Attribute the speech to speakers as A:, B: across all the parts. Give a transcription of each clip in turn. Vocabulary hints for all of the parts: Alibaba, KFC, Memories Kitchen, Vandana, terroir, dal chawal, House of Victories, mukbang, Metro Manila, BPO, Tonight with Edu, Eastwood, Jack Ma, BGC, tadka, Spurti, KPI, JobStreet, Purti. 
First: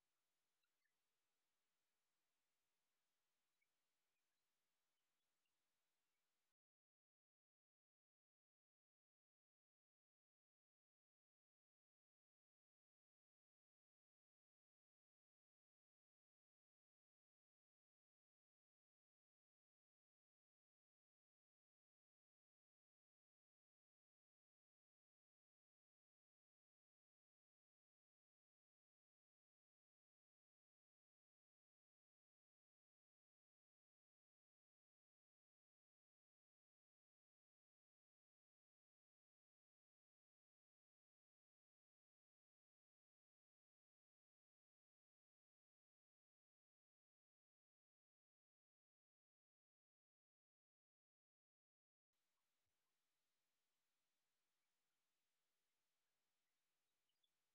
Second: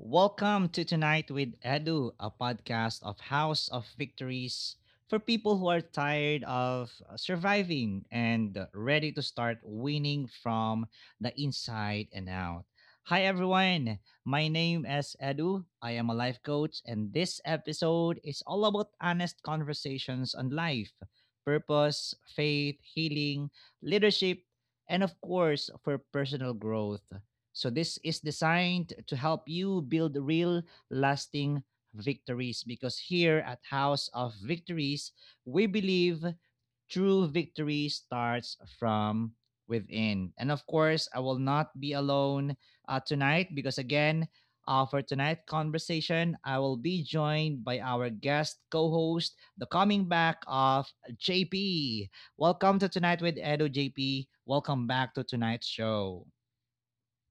A: Welcome to Tonight with Edu, a podcast of House of Victories for people who are tired of surviving and ready to start winning from the inside and out. Hi everyone, my name is Edu. I am a life coach, and this episode is all about honest conversations on life, purpose, faith, healing, leadership, and of course, for personal growth. So this is designed to help you build real lasting victories because here at House of Victories, we believe true victory starts from within. And of course, I will not be alone tonight because again, for tonight's conversation, I will be joined by our guest co-host, the coming back of JP. Welcome to Tonight with Edu JP. Welcome back to tonight's show.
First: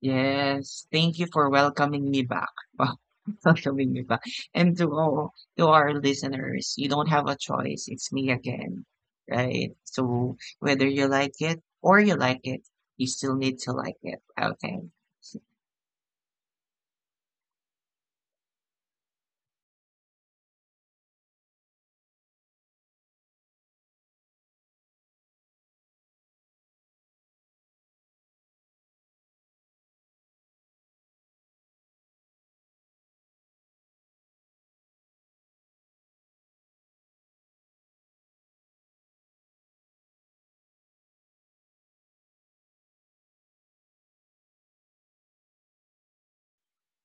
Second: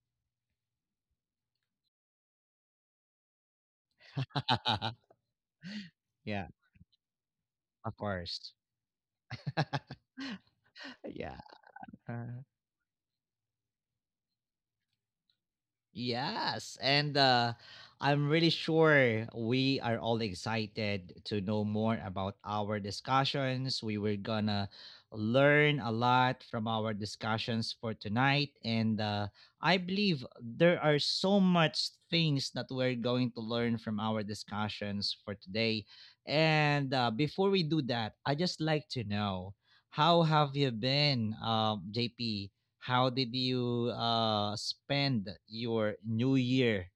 B: Yes, thank you for welcoming me back. Wow, welcoming me back. And to all to our
A: Yeah,
B: listeners, you don't have a choice.
A: of
B: It's me
A: course.
B: again, right? So whether you like
A: Yeah.
B: it or you like
A: Uh,
B: it, you still need to like it. Okay.
A: Yes. And I'm really sure we are all excited to know more about our discussions. We were going to learn a lot from our discussions for tonight. And I believe there are so much things that we're going to learn from our discussions for today. And before we do that, I just like to know how have you been, JP? How did you spend your New Year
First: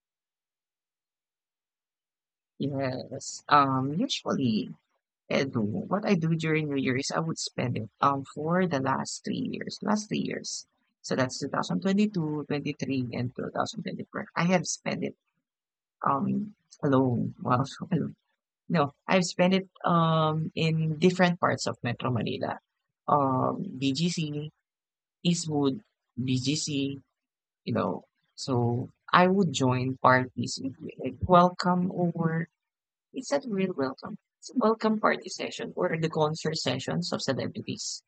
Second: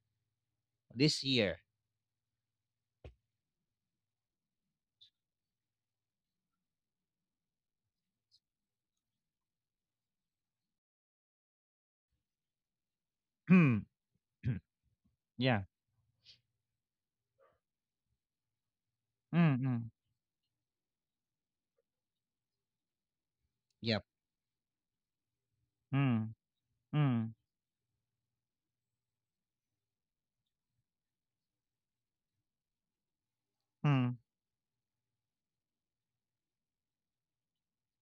A: this year?
B: Yes. Usually, Edu, what I do during New Year is I would spend it for the last three years, last three years. So that's 2022, 23, and
A: Mm.
B: 2024. I have spent it
A: Yeah.
B: um, alone. Wow, so alone. No, I've spent
A: Mm,
B: it
A: mm.
B: in different parts of Metro Manila.
A: Yep.
B: BGC, Eastwood,
A: Mm,
B: BGC,
A: mm,
B: you know. So I would join parties with, like welcome over. It's not real welcome.
A: mm.
B: It's a welcome party session or the concert sessions of celebrities.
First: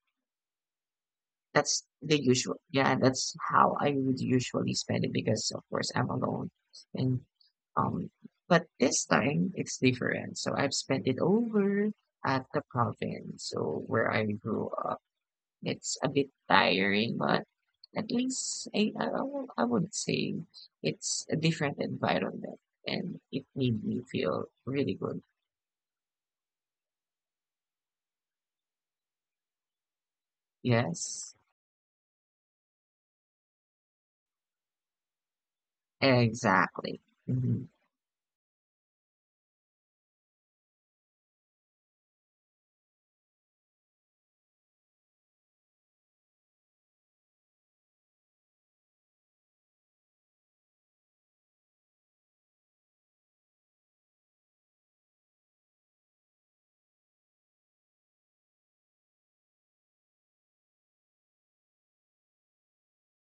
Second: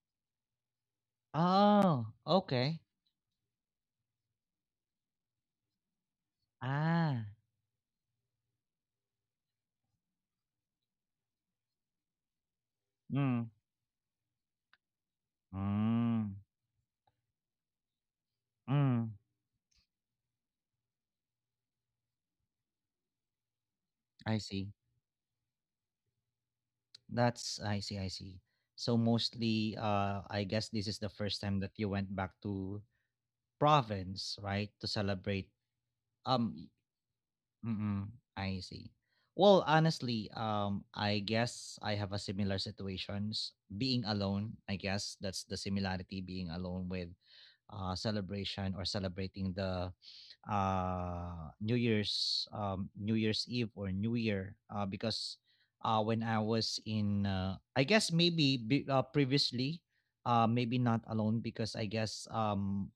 B: That's
A: Oh,
B: the usual.
A: okay.
B: Yeah, that's how I would usually spend it because of course I'm alone. And
A: Ah.
B: um but this time it's different. So I've spent it over at the province,
A: Mm,
B: so where I grew up. It's a bit
A: mm,
B: tiring, but at least I I,
A: mm.
B: I would I would say it's a different environment and it made me
A: I
B: feel
A: see.
B: really good.
A: That's I see, I see. So mostly I guess this is the
B: Yes,
A: first time that you went back to province, right? To celebrate. Um
B: exactly. Mm-hmm.
A: Mm. I see. Well, honestly, I guess I have a similar situations. Being alone, I guess that's the similarity. Being alone with celebration or celebrating the New Year's, New Year's Eve or New Year, because when I was in, I guess maybe be, previously, maybe not alone because I guess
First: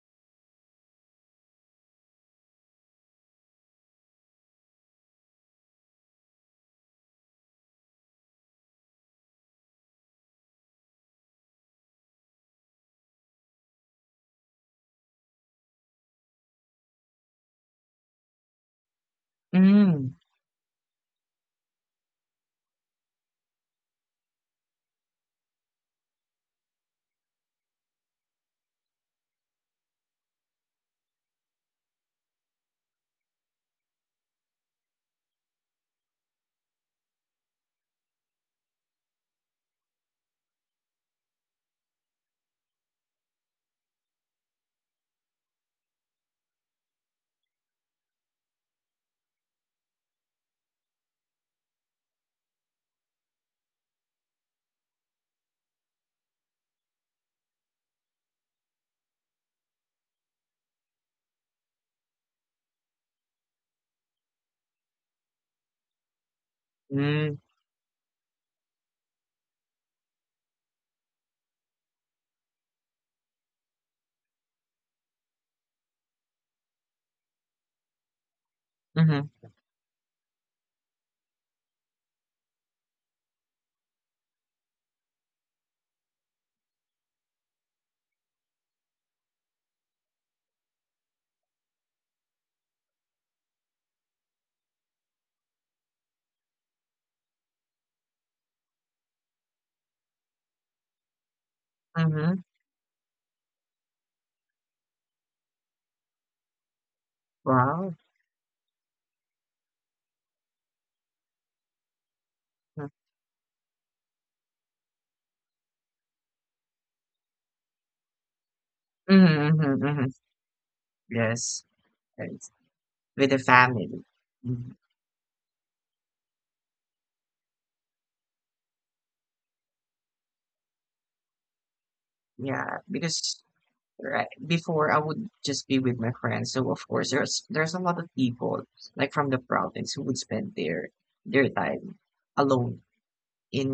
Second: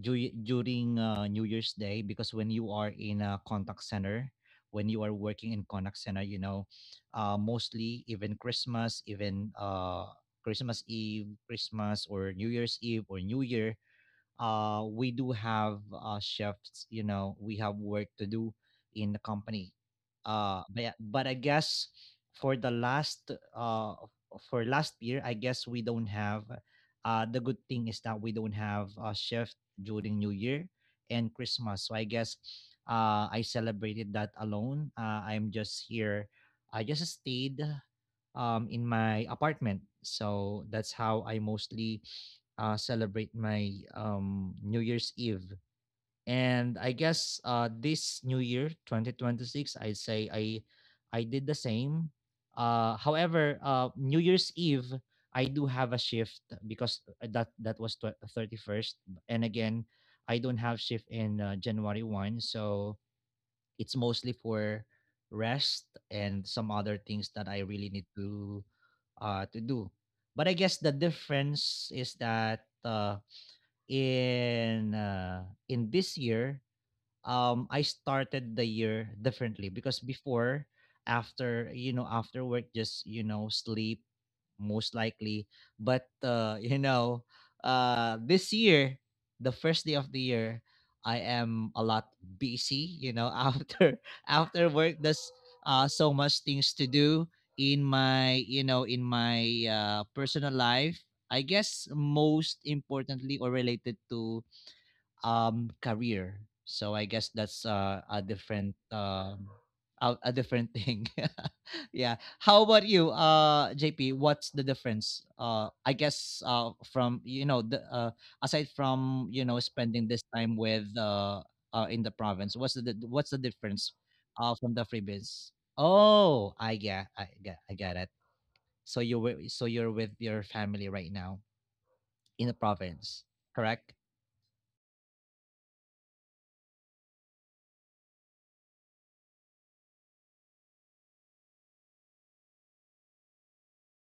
A: during, New Year's Day, because when you are in a contact center, when you are working in contact center, mostly even Christmas Eve, Christmas, or New Year's Eve or New Year, we do have shifts. You know, we have work to do in the company.
B: Mm,
A: But I guess for the last for last year, I guess we don't have. The good thing is that we don't have a shift during New Year and Christmas. So I guess I celebrated that alone. I'm just here. I just stayed in my apartment. So that's how I mostly celebrate my New Year's Eve. And I guess this New Year, 2026, I'd say I did the same. However, New Year's Eve, I do have a shift because that was 31st, and again, I don't have shift in January one, so it's mostly for rest and some other things
B: mm,
A: that I really need to do. But I guess the difference is that in uh in this year, I started the year
B: mm-hmm,
A: differently, because before, after work, just sleep, most likely. But this year, the first day of the year, I am a lot busy, after work there's so much things to do in my, in my personal life, I guess,
B: mm-hmm.
A: most importantly, or related to career. So I guess that's
B: Wow.
A: a different thing. Yeah. How about you, JP? What's the difference? I guess, from you know the aside from
B: Mhm, mhm,
A: spending
B: mhm.
A: this time with
B: Yes,
A: in the
B: right.
A: province, what's the what's
B: With
A: the
B: the
A: difference
B: family.
A: from
B: Mhm.
A: the freebies? Oh, I get it. So you're with your family right now in the
B: Yeah,
A: province,
B: because
A: correct?
B: right before I would just be with my friends. So of course there's a lot of people like from the province who would spend their time alone in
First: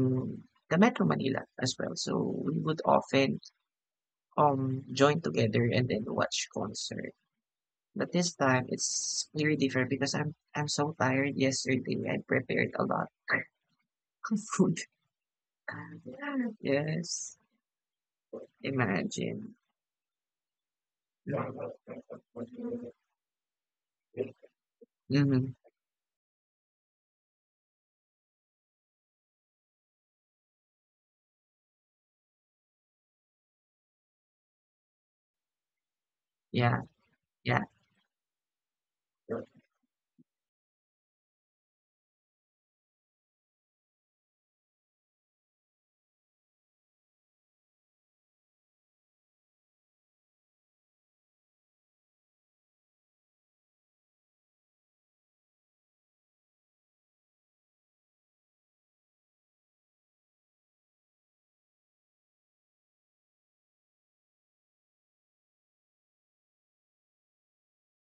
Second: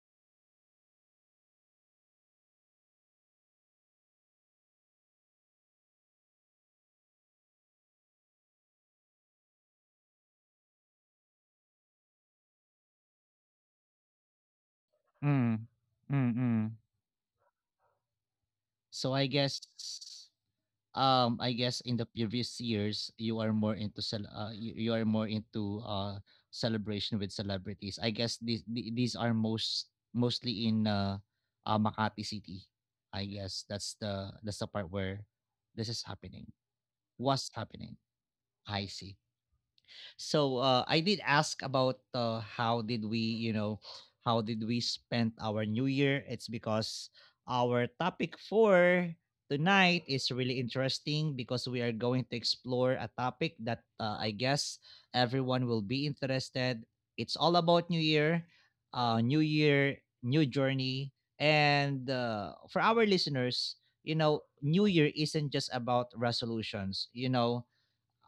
B: the Metro Manila as well. So we would often join together and then watch concert. But this time it's very different because I'm so tired yesterday. I prepared a lot of food.
A: Mm. Mm.
B: Yes.
A: So I guess
B: Imagine.
A: um I guess in the previous years, you are more into you are more
B: Mhm.
A: into celebration with celebrities. I guess these are mostly in Makati City. I guess that's the part where this is happening.
B: Yeah,
A: What's
B: yeah.
A: happening? I see. So I did ask about how did we spend our New Year. It's because our topic for tonight is really interesting, because we are going to explore a topic that I guess everyone will be interested. It's all about New Year, new journey, and for our listeners, New Year isn't just about resolutions. You know,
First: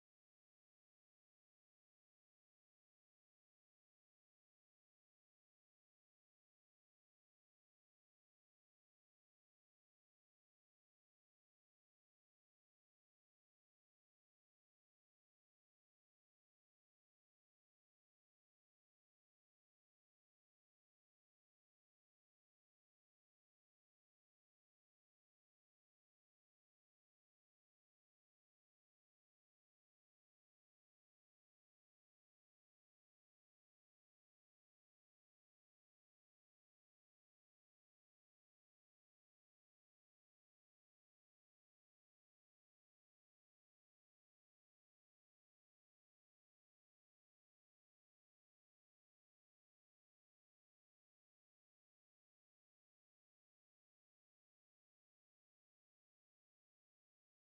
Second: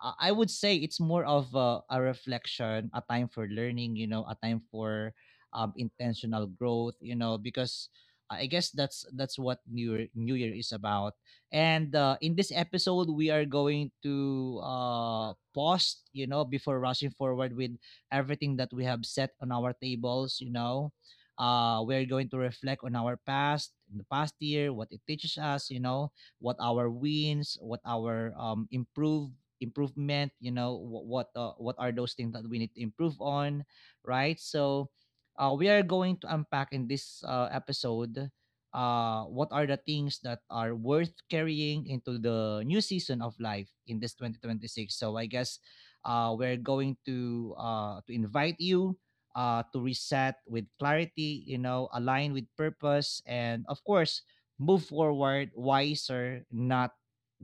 A: uh, I would say it's more of a reflection, a time for learning, a time for intentional growth, because I guess that's what New Year is about. And in this episode, we are going to pause, before rushing forward with everything that we have set on our tables. We're going to reflect on our past, in the past year, what it teaches us, what our wins, what our improvement, what are those things that we need to improve on, right? So we are going to unpack in this episode what are the things that are worth carrying into the new season of life in this 2026. So I guess we're going to to invite you to reset with clarity, align with purpose, and of course move forward wiser, not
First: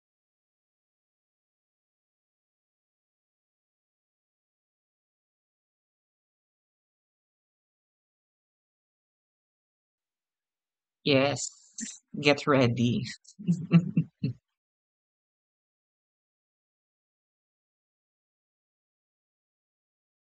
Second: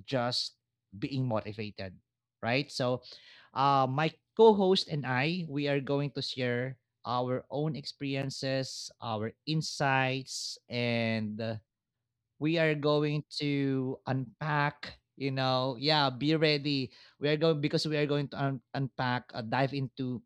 A: just being motivated, right? So, my co-host and I, we are going to share our own experiences, our insights, and
B: Yes.
A: uh,
B: Get
A: we are
B: ready.
A: going to unpack. Yeah, be ready. We are going to unpack, dive into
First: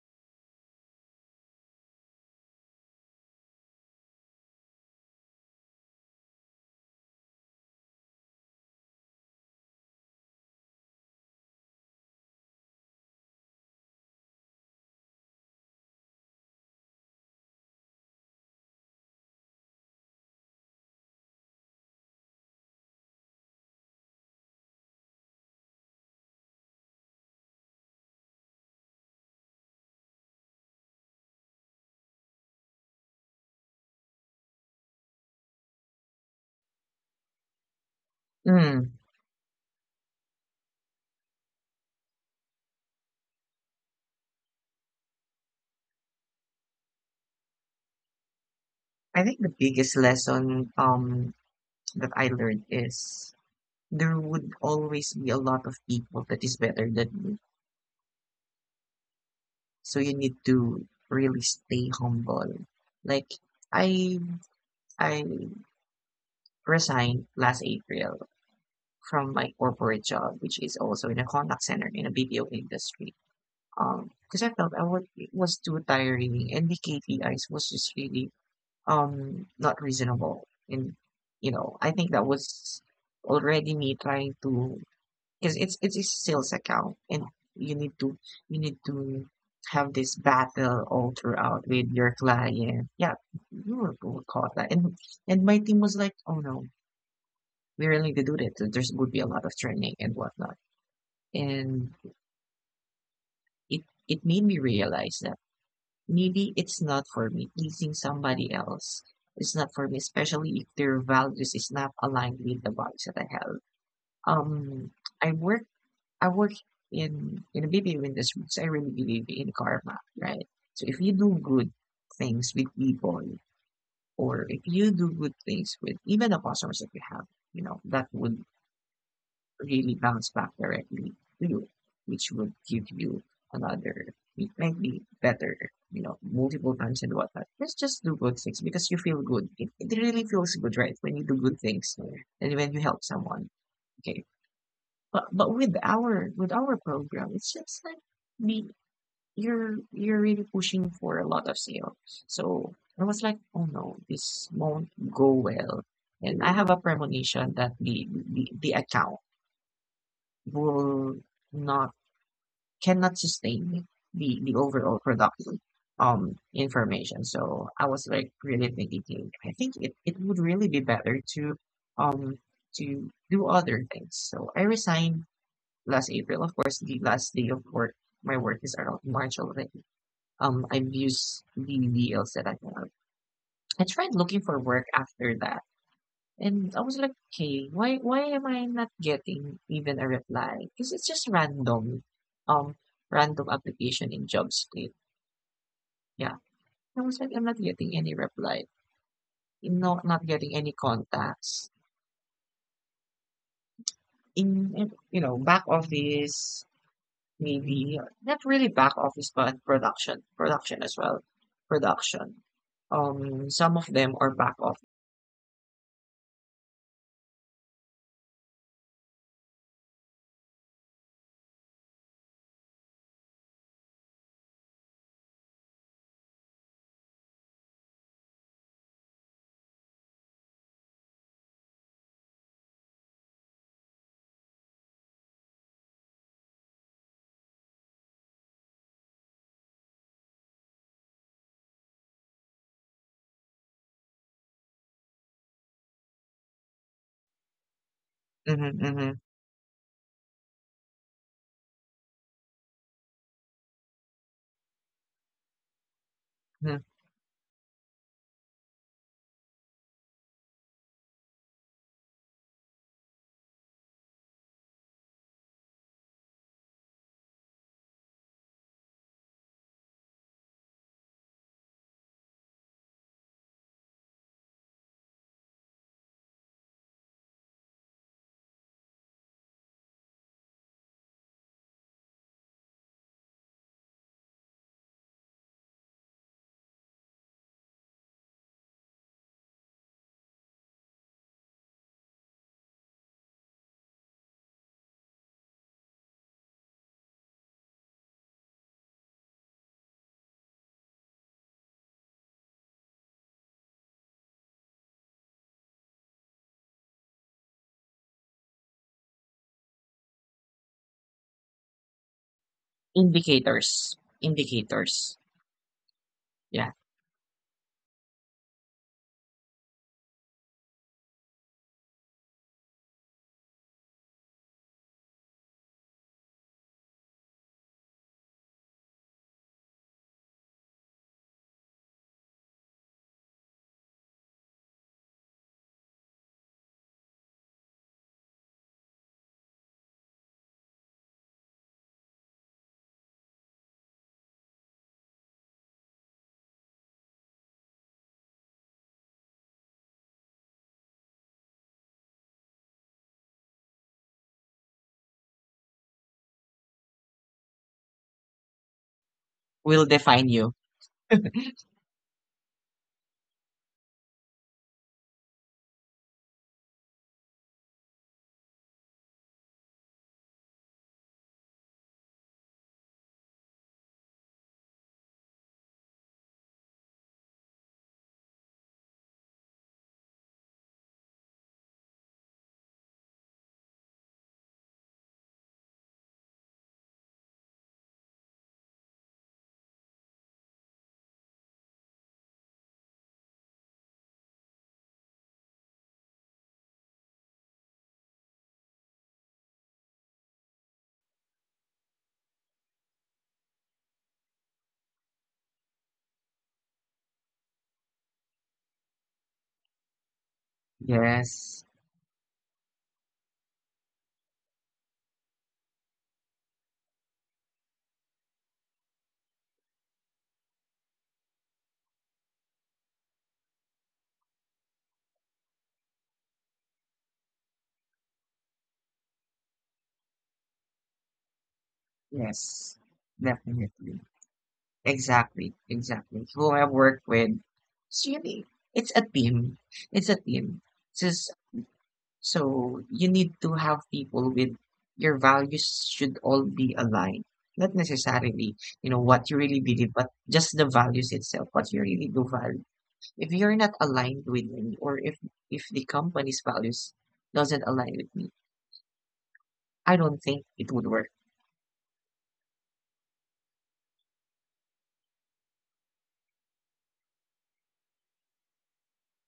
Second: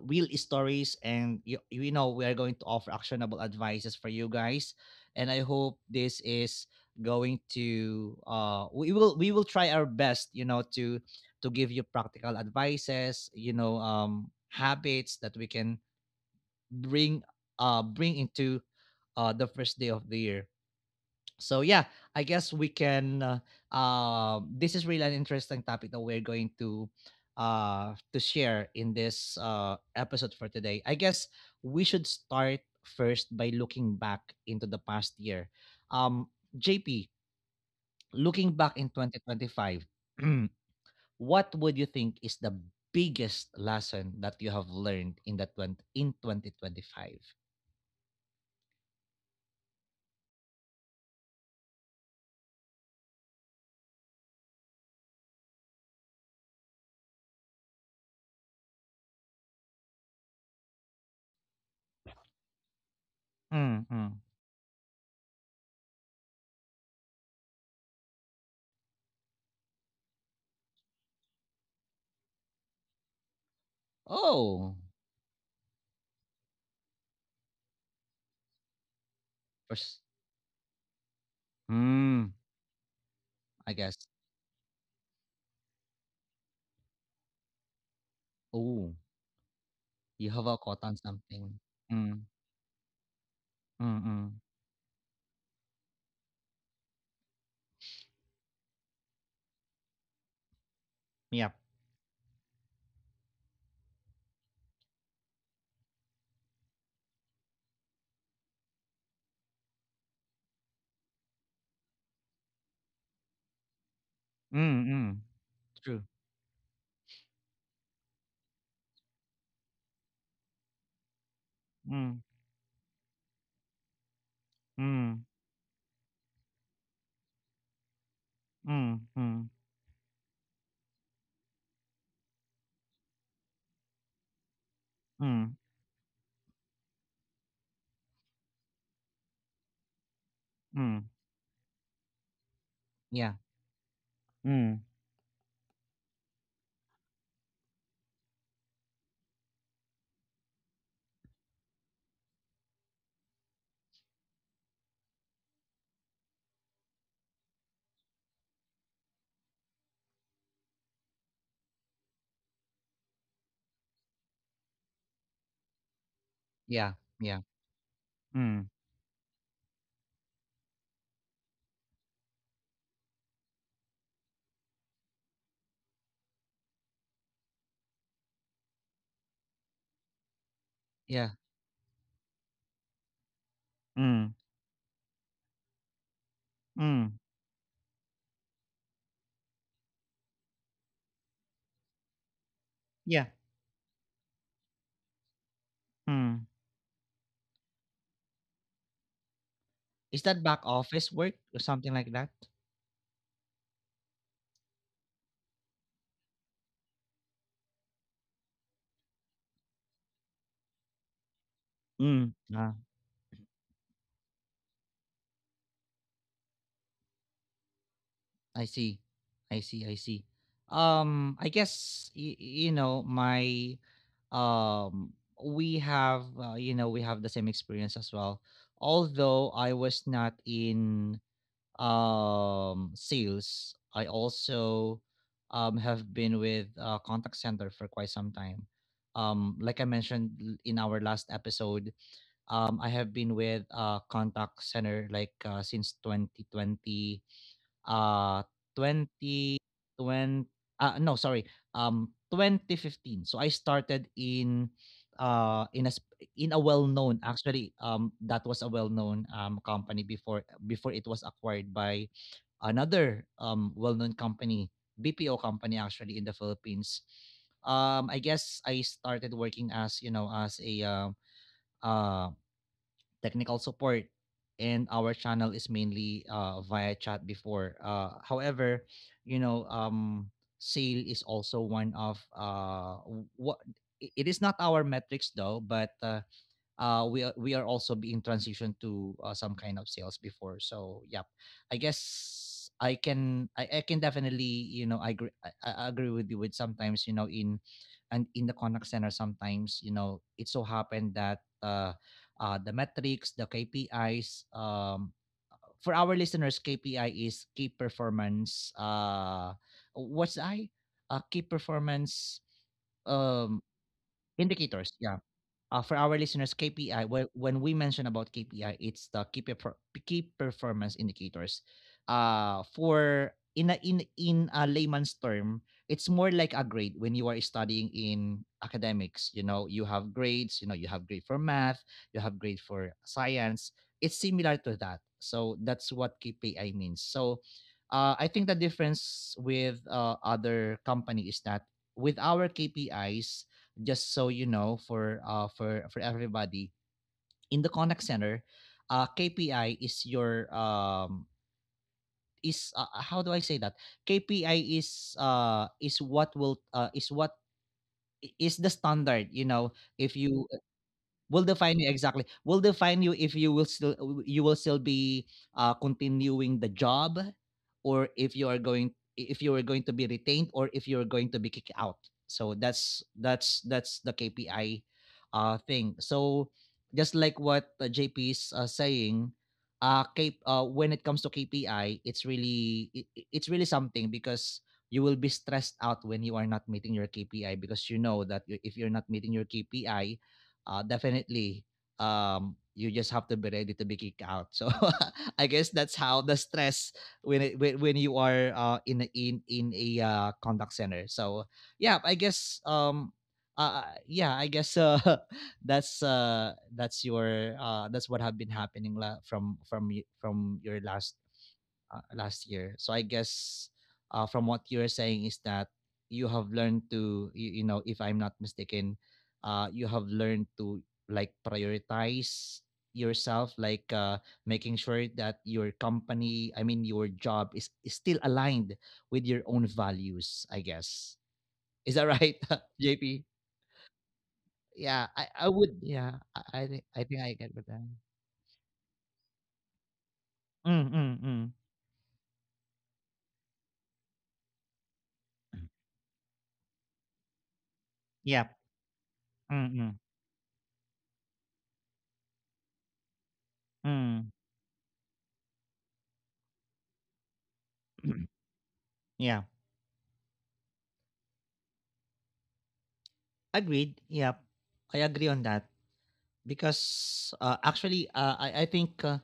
A: real stories, and we are going to offer actionable advices for you guys, and I hope this is going to we will try our best, to give you practical advices, habits that we can bring bring into the first day of the year. So yeah, I guess we can. This is really an interesting topic that we're going to to share in this episode for today. I guess we should start first by looking back into the past year. Um, JP, looking back in
B: Mm.
A: 2025. What would you think is the biggest lesson that you have learned in that twenty in 2025?
B: I think the biggest lesson that I learned is there would always be a lot of people that is better than you. So you need to really stay humble. Like
A: Mm, mm.
B: I I resigned last April from my corporate job, which is also in a contact center in a BPO industry. Because I
A: Oh,
B: felt I was it was too tiring and the KPIs was just really not
A: first.
B: reasonable. And you know, I think that
A: Mm,
B: was
A: I
B: already
A: guess.
B: me trying to, because it's a sales account and you need to you need
A: Oh,
B: to have this
A: you have a caught
B: battle
A: on
B: all
A: something.
B: throughout with your
A: Mm,
B: client. Yeah,
A: mm,
B: we were
A: mm.
B: caught that. And my team was like, oh no, we really need to do that. There's would be a lot of training and whatnot.
A: Yep.
B: And it it made me realize that maybe it's not for me. Pleasing somebody else is not for me, especially if their values is not aligned with the values that I have.
A: Mm,
B: Um,
A: mm.
B: I work
A: True.
B: I work in the BPO industry, so I really believe in karma, right? So if you do good
A: Mm,
B: things with people, or if you do
A: mm,
B: good things with even the customers that you have, you know that would
A: mm, mm,
B: really bounce back directly to you, which would give you another, it might be
A: mm,
B: better, you know, multiple times and whatnot. Just do good things because you feel good. It really feels good, right?
A: mm,
B: When you do good things and when you help
A: yeah,
B: someone. Okay.
A: mm,
B: But with our program, it's just like the you're really pushing for a lot of sale. So I was like, oh no, this won't go well. And I have a premonition that the account will not, cannot sustain the overall productive
A: yeah,
B: information.
A: yeah,
B: So I was like
A: mm,
B: really thinking, "Hey, I think it would really be better um to do other things." So I resigned last April. Of course, the last day of work, my work is around March already. I've
A: yeah,
B: used the deals that I have. I tried
A: mm,
B: looking for work after that and I was like,
A: mm,
B: okay, why am I not getting even a reply? Because it's just random, um,
A: yeah,
B: random application in JobStreet. Yeah,
A: mm.
B: I was like, I'm not getting any reply. No,
A: Is
B: not
A: that
B: getting
A: back
B: any
A: office work or
B: contacts
A: something like that?
B: in, you know, back office. Maybe not really back office, but production, as well, production.
A: Mm. Ah.
B: Some of them are back office.
A: I see, I see, I see. I guess, y- you know my, um, we have, we have the same experience as well. Although I was not in sales, I also have been with contact center for quite some time. Like I mentioned, in our last episode, I have been with contact center, like, since 2020 uh
B: hmm
A: 2020. 20 no sorry 2015, so I started uh in a sp- in a
B: hmm
A: well-known, actually, that was a well-known company before it was acquired by another well-known company, BPO company, actually, in the Philippines. I guess I started working as you know as a um technical support, and our channel is mainly via chat before. However, you know, um, sale is also one of, what, it is not our metrics though, but we are also being transitioned to some kind of sales before. So yep, I guess I can, definitely, I agree with you, with sometimes, in the contact center, sometimes, it so happened that the metrics, the KPIs, for our listeners, KPI is key performance, what's I key performance, um
B: Indicators,
A: indicators. Yeah.
B: indicators.
A: For our listeners,
B: Yeah,
A: KPI, when we mention about KPI, it's the key, key performance indicators. For In a, in in a layman's term, it's more like a grade when you are studying in academics. You have grades. You have grade for math. You have grade for science. It's similar to that. So that's what KPI means. So, I think the difference with other company is that with our KPIs, just so you know for everybody in the contact center, KPI is your is how do I say that KPI is what will is what is the standard, you know,
B: will
A: if
B: define
A: you
B: you.
A: will define you. Exactly, will define you if you will still, you will still be continuing the job, or if you are going to be retained, or if you're going to be kicked out. So that's the KPI thing. So just like what JP is saying, when it comes to KPI, it's really it's really something, because you will be stressed out when you are not meeting your KPI, because you know that if you're not meeting your KPI, definitely, you just have to be ready to be kicked out. So I guess that's how the stress when you are in a contact center. So yeah, I guess um, yeah, I guess that's your that's what have been happening from your last,
B: Yes,
A: last year. So I guess, from what you're saying is that you have learned to, you know, if I'm not mistaken, you have learned to like prioritize yourself, like, making sure that your company, I mean, your job is still aligned with your own values, I guess. Is that right,
B: yes,
A: JP?
B: definitely.
A: Yeah, I
B: Exactly,
A: would. Yeah,
B: exactly. Who I
A: I think
B: work
A: I think
B: with,
A: I get with that.
B: it's really, it's a team. It's a team.
A: Mm, mm,
B: Just,
A: mm.
B: so you need to have people with, your values should all be aligned. Not necessarily,
A: Yep.
B: you know, what you really
A: Mm,
B: believe,
A: mm,
B: but just the values itself, what you really do value. If you're not aligned
A: mm.
B: with me, or if the company's values doesn't align with me,
A: Yeah.
B: I don't think it would work.
A: Agreed. Yep. I agree on that because, actually, I think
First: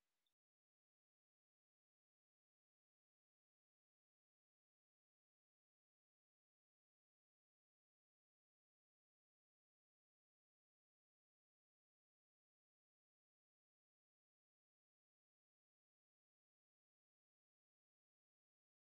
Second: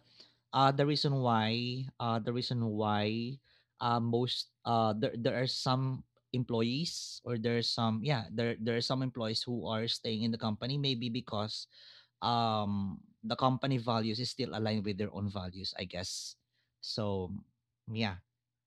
A: the reason why the reason why, most there there are some employees or there's some yeah there are some employees who are staying in the company maybe because the company values is still aligned with their own values, I guess. So yeah.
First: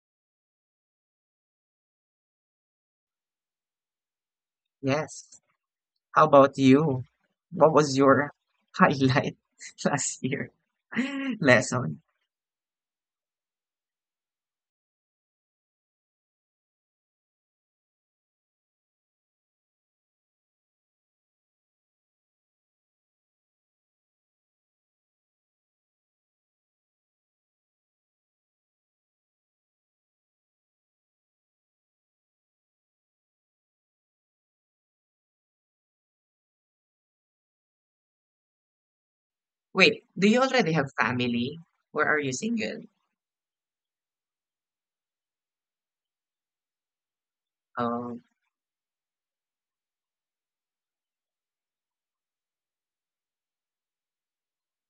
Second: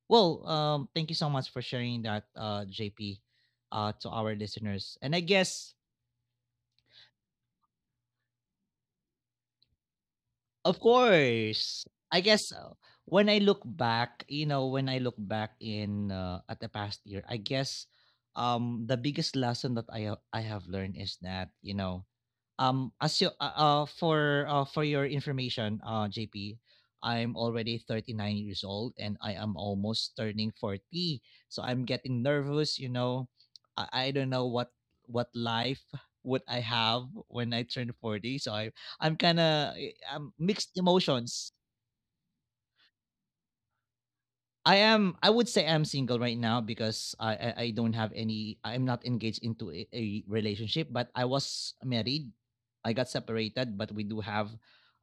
A: Well, thank you so much for sharing that, JP, to our listeners. And I
B: Yes.
A: guess,
B: How about you? What was your highlight last year?
A: of course.
B: Lesson.
A: I guess, when I look back, you know, when I look back in, at the past year, I guess the biggest lesson that I have learned is that, you know, as you, for, for your information, JP, I'm already 39 years old and I am almost turning 40. So I'm getting nervous. You know, I don't know what life would I have when I turn 40. So I'm kind of,
B: Wait,
A: I'm
B: do you
A: mixed
B: already have
A: emotions.
B: family or are you single?
A: I would say I'm single right now, because I don't have
B: Oh,
A: any, I'm not engaged into a relationship, but I was married. I got separated, but we do have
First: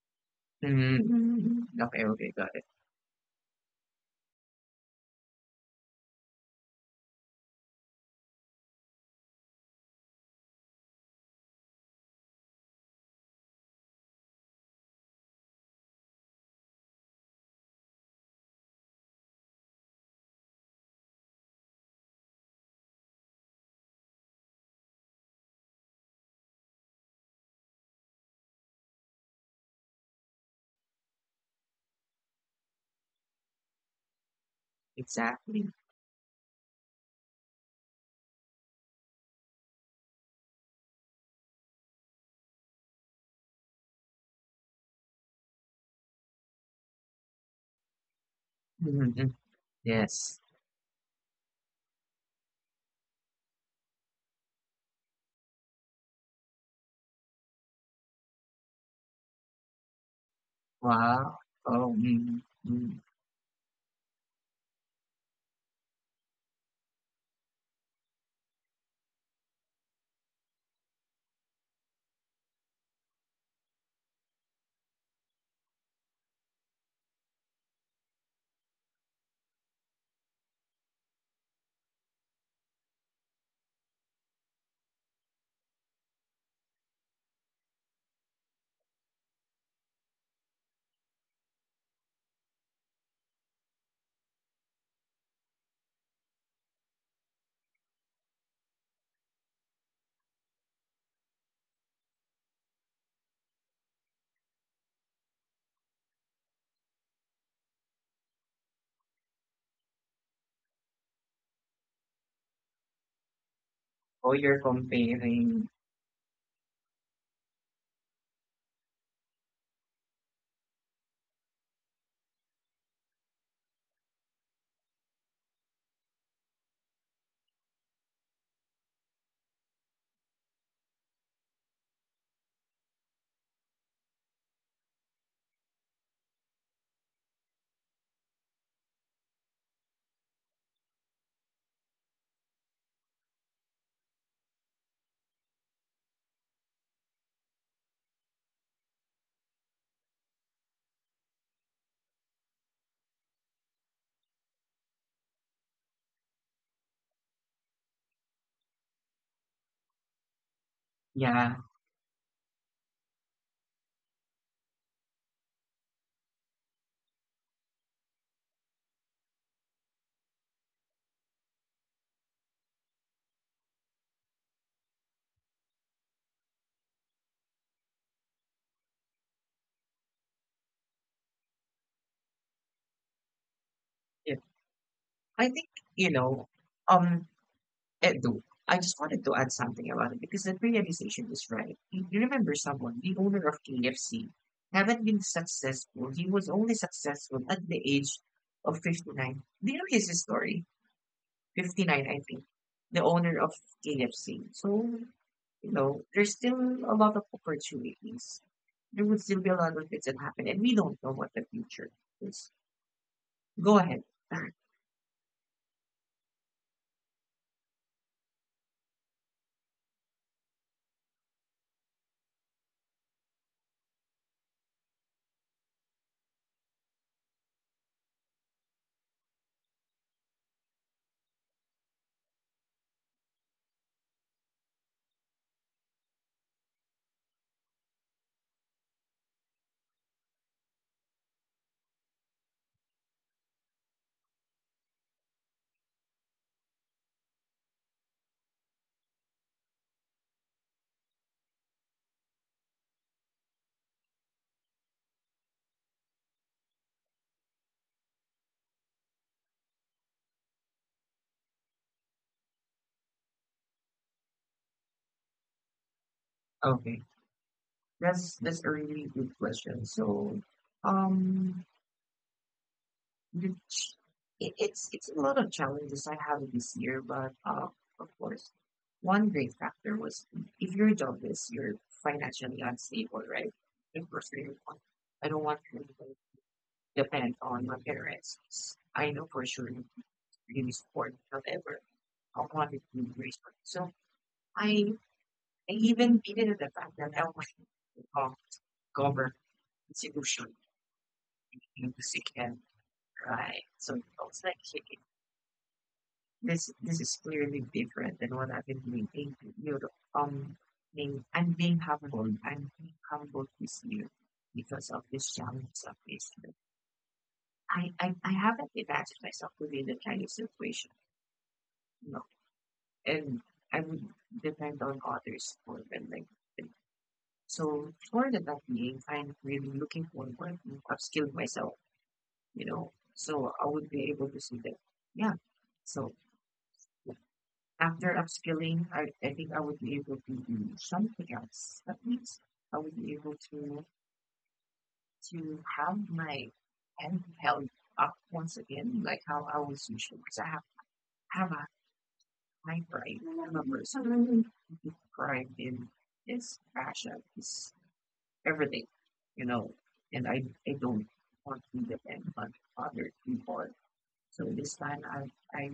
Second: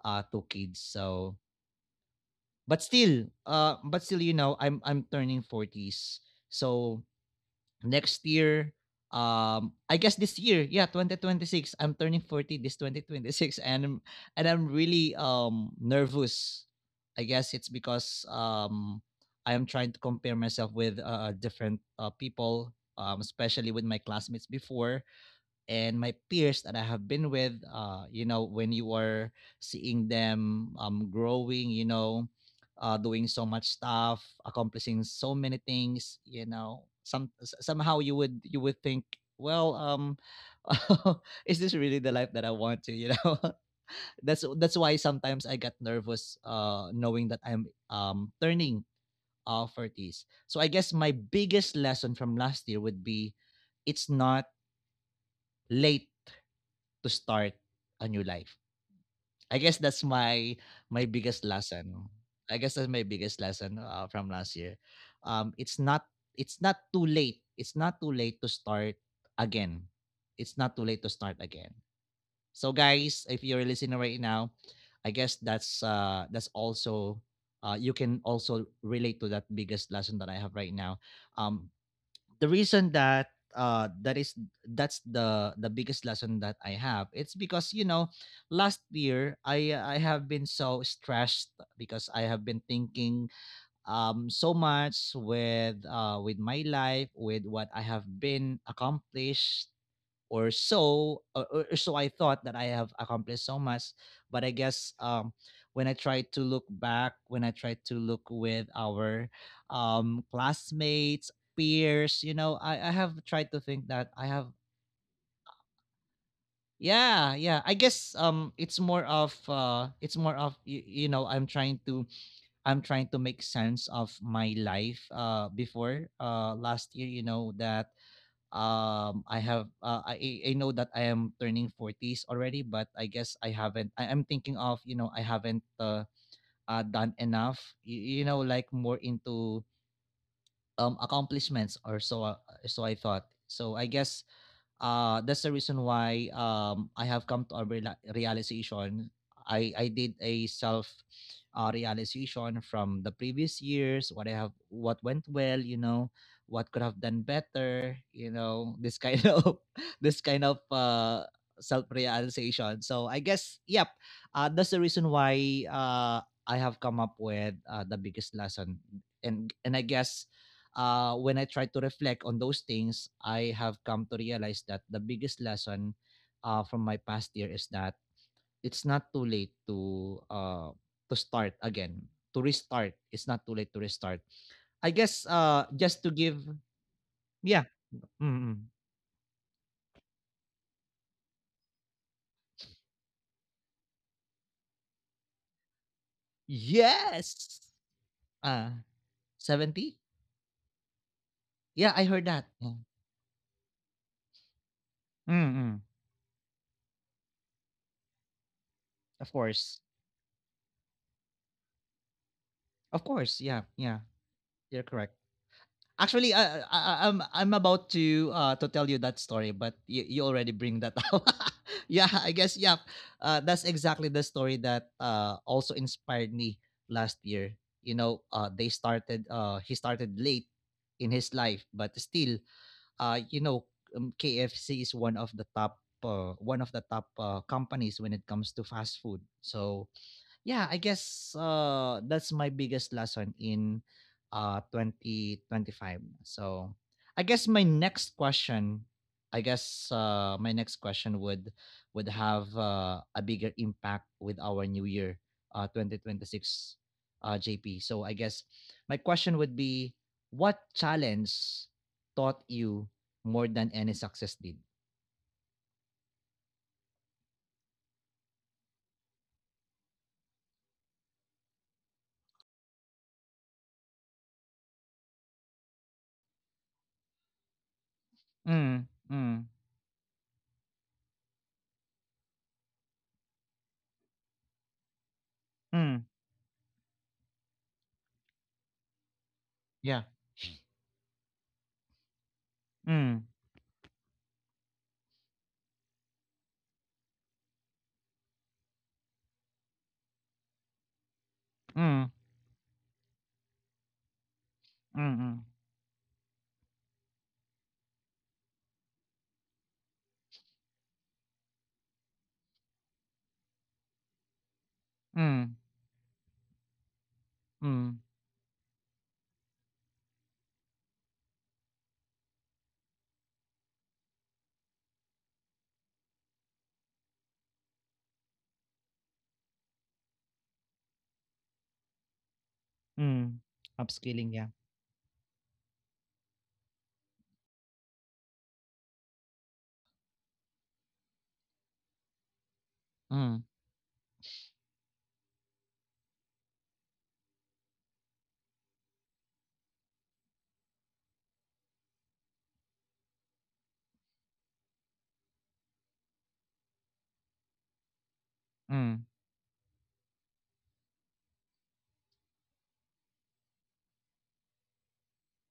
A: two kids. So
B: mm, okay, okay, got it.
A: but still, but still, you know, I'm turning 40s. So next year, I guess this year, yeah, 2026, I'm turning 40 this 2026. And I'm really nervous. I guess it's because I am trying to compare myself with different people, especially with my classmates before and my peers that I have been with. You know, when you are seeing them, growing, you know, doing so much stuff, accomplishing so many
B: Exactly.
A: things, you know, somehow you would, you would think, well, is this really the life that I want to? You know, that's why sometimes I got nervous, knowing that I'm turning
B: Mm,
A: 30s.
B: yes.
A: So I guess my biggest lesson from last year would be, it's not late to start a new life. I guess that's my, my
B: Wow.
A: biggest
B: Oh,
A: lesson.
B: mm,
A: I guess
B: mm.
A: that's my biggest lesson, from last year. It's not, it's not too late. It's not too late to start again. It's not too late to start again. So guys, if you're listening right now, I guess that's, that's also you can also relate to that biggest lesson that I have right now. Um, the reason that that is that's the biggest lesson that I have. It's because, you know, last year I have been so stressed because I have been thinking so much with, with my life, with what I have been accomplished. Or so, or so I thought that I have accomplished so much. But I guess, when I try to look back, when I try to look with our classmates, peers, you know, I have tried to think that
B: Oh,
A: I
B: you're
A: have,
B: comparing.
A: yeah, yeah, I guess, it's more of, it's more of, you know, I'm trying to, I'm trying to make sense of my life, before, last year. You know that, I have I know that I am turning 40s already, but I guess I haven't I, am thinking of, you know, I haven't, done enough. You know, like, more into accomplishments or so, so I thought. So I guess, that's the reason why, I have come to a realization. I did a self, realization from the previous years, what I have, what went well, you know, what could have done better, you know, this kind of, this kind of
B: Yeah,
A: self realization. So I guess, yep, that's the reason why, I have come up with, the biggest lesson. And I guess, when I try to reflect on those things, I have come to realize that the biggest lesson, from my past year is that it's not too late to, to start again, to restart. It's not too late to
B: yeah.
A: restart. I
B: I
A: guess,
B: think, you
A: just to
B: know,
A: give,
B: um,
A: yeah,
B: Edo,
A: mm,
B: I
A: mm.
B: just wanted to add something about it because that realization is right. You remember someone, the owner of KFC, haven't been successful. He was only successful at the
A: Yes,
B: age of
A: uh,
B: 59. Do you know his
A: 70.
B: story? 59, I
A: Yeah,
B: think.
A: I heard that.
B: The
A: Yeah.
B: owner of KFC. So, you know,
A: Mm-mm.
B: there's still a lot of opportunities. There would still be a
A: Of
B: lot of things
A: course,
B: that happen, and we don't know what the future is.
A: of course.
B: Go
A: Yeah,
B: ahead.
A: yeah. You're correct. Actually, I- am I'm about to, to tell you that story, but you already bring that out. Yeah, I guess yeah. That's exactly the story that, also inspired me last year. You know, they started. He started late in his life, but still, you know, KFC is one of the top, companies when it comes to fast food. So yeah, I guess that's my biggest lesson in 2025. So I guess my next question I guess, my next question would have, a bigger impact with our new year, 2026, JP. So I guess my question would be, what challenge taught you more than any success did?
B: Okay. That's a really good question. So, um, mhm. It's a lot of challenges I have this year, but, of course,
A: Mm,
B: one
A: mm,
B: great factor was if your job is, you're financially unstable, right? Of course, I don't want to
A: mm,
B: depend on my parents. I know for sure
A: yeah.
B: really support however, I wanted to
A: Mm,
B: raise money. So I I even beaten at the fact that I was to become government institution in
A: mm,
B: the sick
A: mm,
B: end, right? So I was like,
A: mm,
B: this is clearly different than what I've been doing. Thank you. You're um being, I'm being humbled. I'm being humbled this year because of this challenge
A: mm.
B: of this. I, I,
A: Mm.
B: I haven't imagined myself to be in the kind of situation, you know. And I would depend on others for them, like so for the time being, I'm really looking forward to upskilling myself, you know, so
A: Mm.
B: I would be able to
A: Upscaling,
B: see
A: yeah.
B: that. Yeah. So after upskilling, I think I would be able to do something else. At least I would be able
A: Mm,
B: to have my hand held up once again, like how I was usually. Because have a high pride. I remember suddenly pride in this passion is everything,
A: mm,
B: you know. And I don't want to depend on other people. So this time I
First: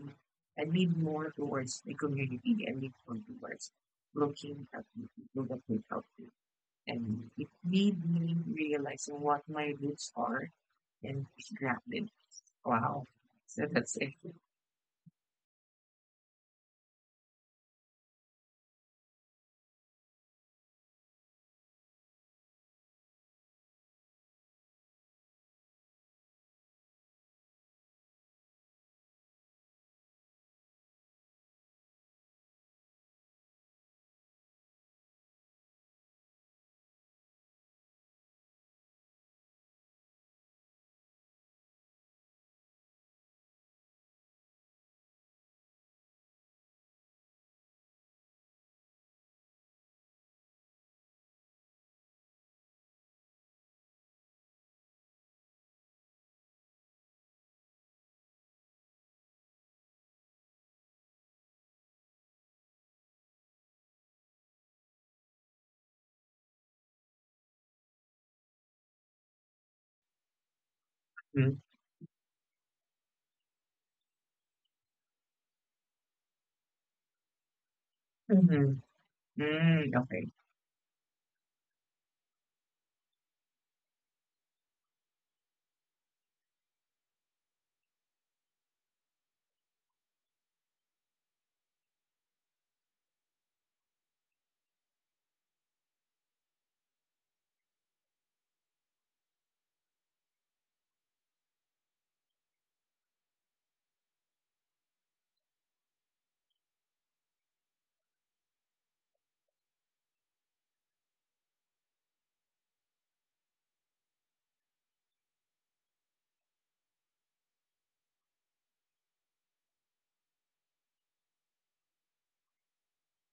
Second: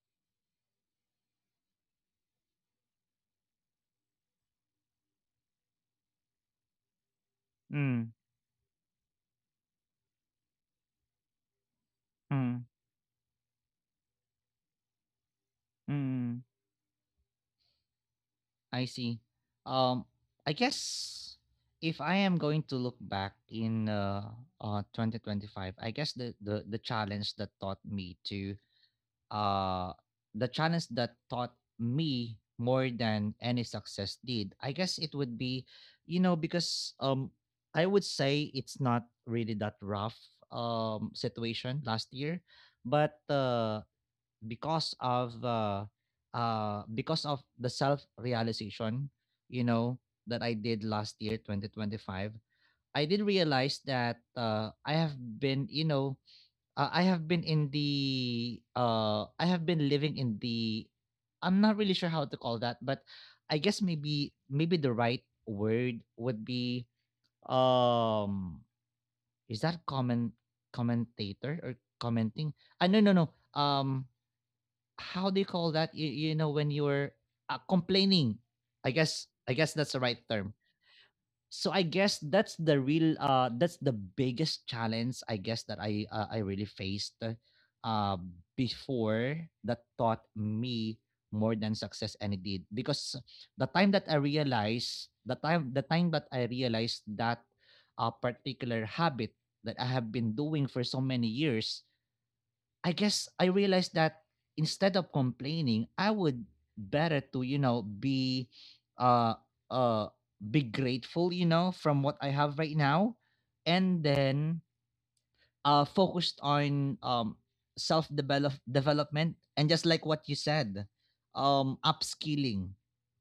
B: I lean more towards the community and lean more towards looking at the people that need help me. And it made
A: mm.
B: me realize what my roots are and be grounded.
A: Mm.
B: Wow. So that's it.
A: Mm. I see. Um, I guess if I am going to look back in 2025, I guess the challenge that taught me to, uh the challenge that taught me more than any success did, I guess it would be, you know, because I would say it's not really that rough situation last year, but because of uh, because of the self realization, you know, that I did last year, 2025. I did realize that, I have been, you know, I have been living in the, I'm not really sure how to call that, but I guess, maybe the right word would be, um, is that comment, commentator, or commenting? Ah, no, no, no. Um, how do you call that? You know, when you're, complaining,
B: Mm-hmm.
A: I guess that's the right
B: Mm,
A: term.
B: okay.
A: So I guess that's the real, that's the biggest challenge, I guess, that I really faced, uh, before, that taught me more than success and it did. Because the time that I realized, the time that I realized that a particular habit that I have been doing for so many years, I guess I realized that instead of complaining, I would better to, you know, uh uh be grateful, you know, from what I have right now, and then focused on, self development. And just like what you said, upskilling,